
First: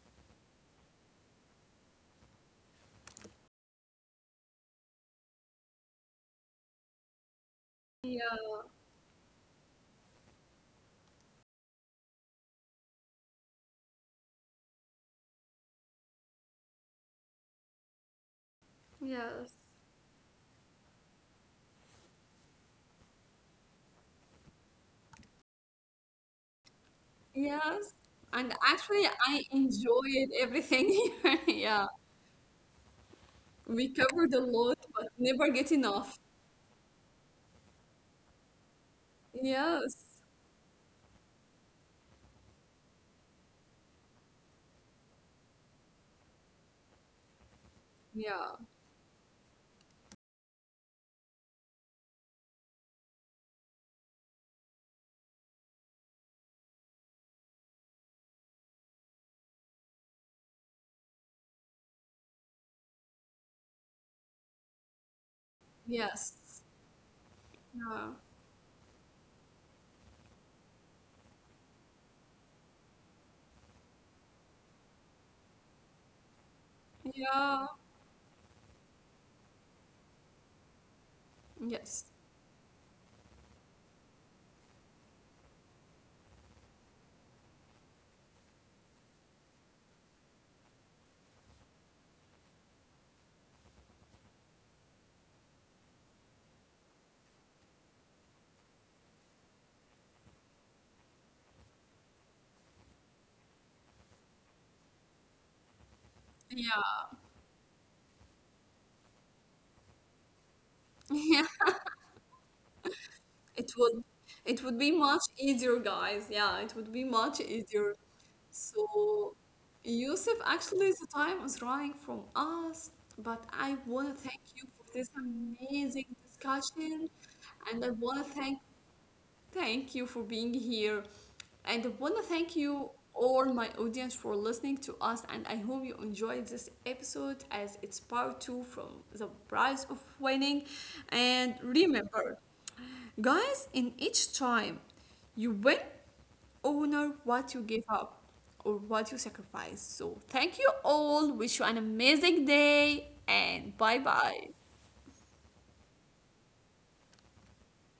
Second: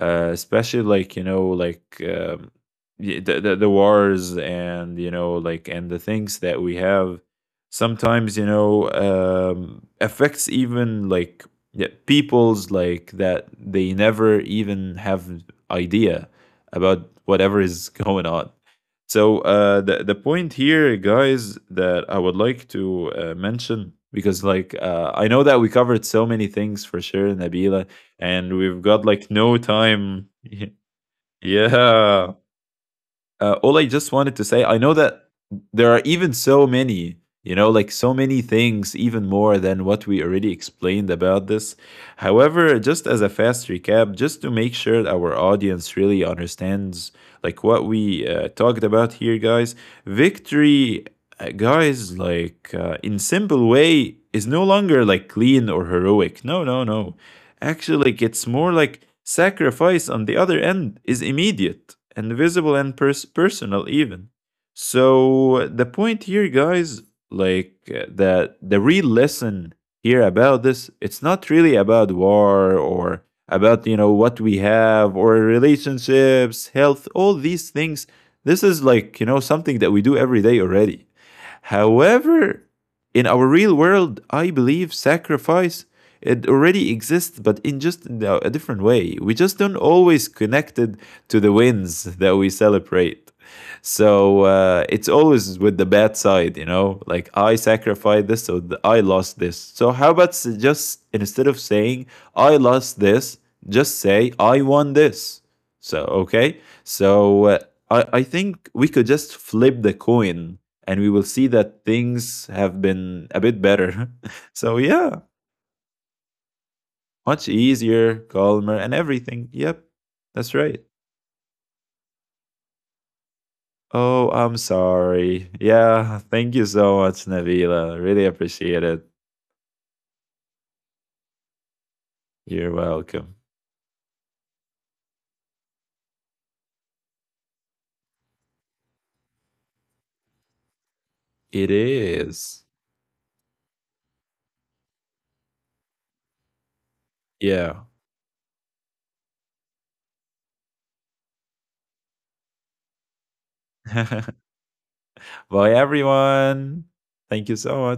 [SPEAKER 2] uh, especially like you know like the wars and you know like and the things that we have sometimes you
[SPEAKER 1] yeah,
[SPEAKER 2] know affects even like yeah, people's like that they never even have idea about whatever is going on. So
[SPEAKER 1] yes.
[SPEAKER 2] the point here, guys, that I would like to mention because like I know that we covered so many things for sure, Nabila,
[SPEAKER 1] Yes, and
[SPEAKER 2] and we've
[SPEAKER 1] actually,
[SPEAKER 2] got like
[SPEAKER 1] I
[SPEAKER 2] no
[SPEAKER 1] enjoyed
[SPEAKER 2] time.
[SPEAKER 1] everything. Yeah,
[SPEAKER 2] Yeah, all I
[SPEAKER 1] we
[SPEAKER 2] just
[SPEAKER 1] covered
[SPEAKER 2] wanted
[SPEAKER 1] a
[SPEAKER 2] to say,
[SPEAKER 1] lot,
[SPEAKER 2] I know
[SPEAKER 1] but
[SPEAKER 2] that
[SPEAKER 1] never get
[SPEAKER 2] there are
[SPEAKER 1] enough.
[SPEAKER 2] even so many, you know, like so many things, even more than
[SPEAKER 1] Yes,
[SPEAKER 2] what we already explained about this. However, just as a fast recap, just to make sure our audience really understands like what we
[SPEAKER 1] yeah,
[SPEAKER 2] talked about here, guys, victory, guys, like in simple way, is no longer like clean or heroic. No, no, no. Actually, like it's more like sacrifice on the other end is immediate and visible and personal even. So the point here,
[SPEAKER 1] yes,
[SPEAKER 2] guys, like uh,
[SPEAKER 1] yeah,
[SPEAKER 2] the the real lesson here about this, it's not really about war or about you know what we have or relationships, health, all
[SPEAKER 1] yeah,
[SPEAKER 2] these things. This is like you know something that we do every day already.
[SPEAKER 1] yes,
[SPEAKER 2] However, in our real world, I believe sacrifice it already exists, but in just a different way. We just don't always connect it to the wins that we celebrate. So it's always with the bad side, you know. Like I sacrificed this, so I lost this. So how about just instead of saying I lost this, just say I won this. So okay.
[SPEAKER 1] yeah,
[SPEAKER 2] So I think we could just flip the coin and we will
[SPEAKER 1] yeah.
[SPEAKER 2] see that things have been a bit
[SPEAKER 1] It would,
[SPEAKER 2] better.
[SPEAKER 1] it
[SPEAKER 2] So
[SPEAKER 1] would be
[SPEAKER 2] yeah,
[SPEAKER 1] much easier, guys. Yeah, it would be much
[SPEAKER 2] much
[SPEAKER 1] easier.
[SPEAKER 2] easier, calmer, and
[SPEAKER 1] So,
[SPEAKER 2] everything. Yep,
[SPEAKER 1] Yusuf,
[SPEAKER 2] that's right.
[SPEAKER 1] actually, the time is running from us, but I want to
[SPEAKER 2] Oh,
[SPEAKER 1] thank
[SPEAKER 2] I'm
[SPEAKER 1] you for this
[SPEAKER 2] sorry. Yeah,
[SPEAKER 1] amazing
[SPEAKER 2] thank you so
[SPEAKER 1] discussion,
[SPEAKER 2] much,
[SPEAKER 1] and I
[SPEAKER 2] Navila. Really
[SPEAKER 1] want to thank—
[SPEAKER 2] appreciate it.
[SPEAKER 1] thank you for being here. And I want to thank
[SPEAKER 2] You're
[SPEAKER 1] you,
[SPEAKER 2] welcome.
[SPEAKER 1] all my audience, for listening to us. And I hope you enjoyed this episode, as it's part 2 from The Price of Winning. And
[SPEAKER 2] It
[SPEAKER 1] remember,
[SPEAKER 2] is.
[SPEAKER 1] guys, in each time you win, honor what you give
[SPEAKER 2] Yeah.
[SPEAKER 1] up or what you sacrifice. So thank you all. Wish you an amazing day and bye bye.
[SPEAKER 2] Bye, everyone. Thank you so much.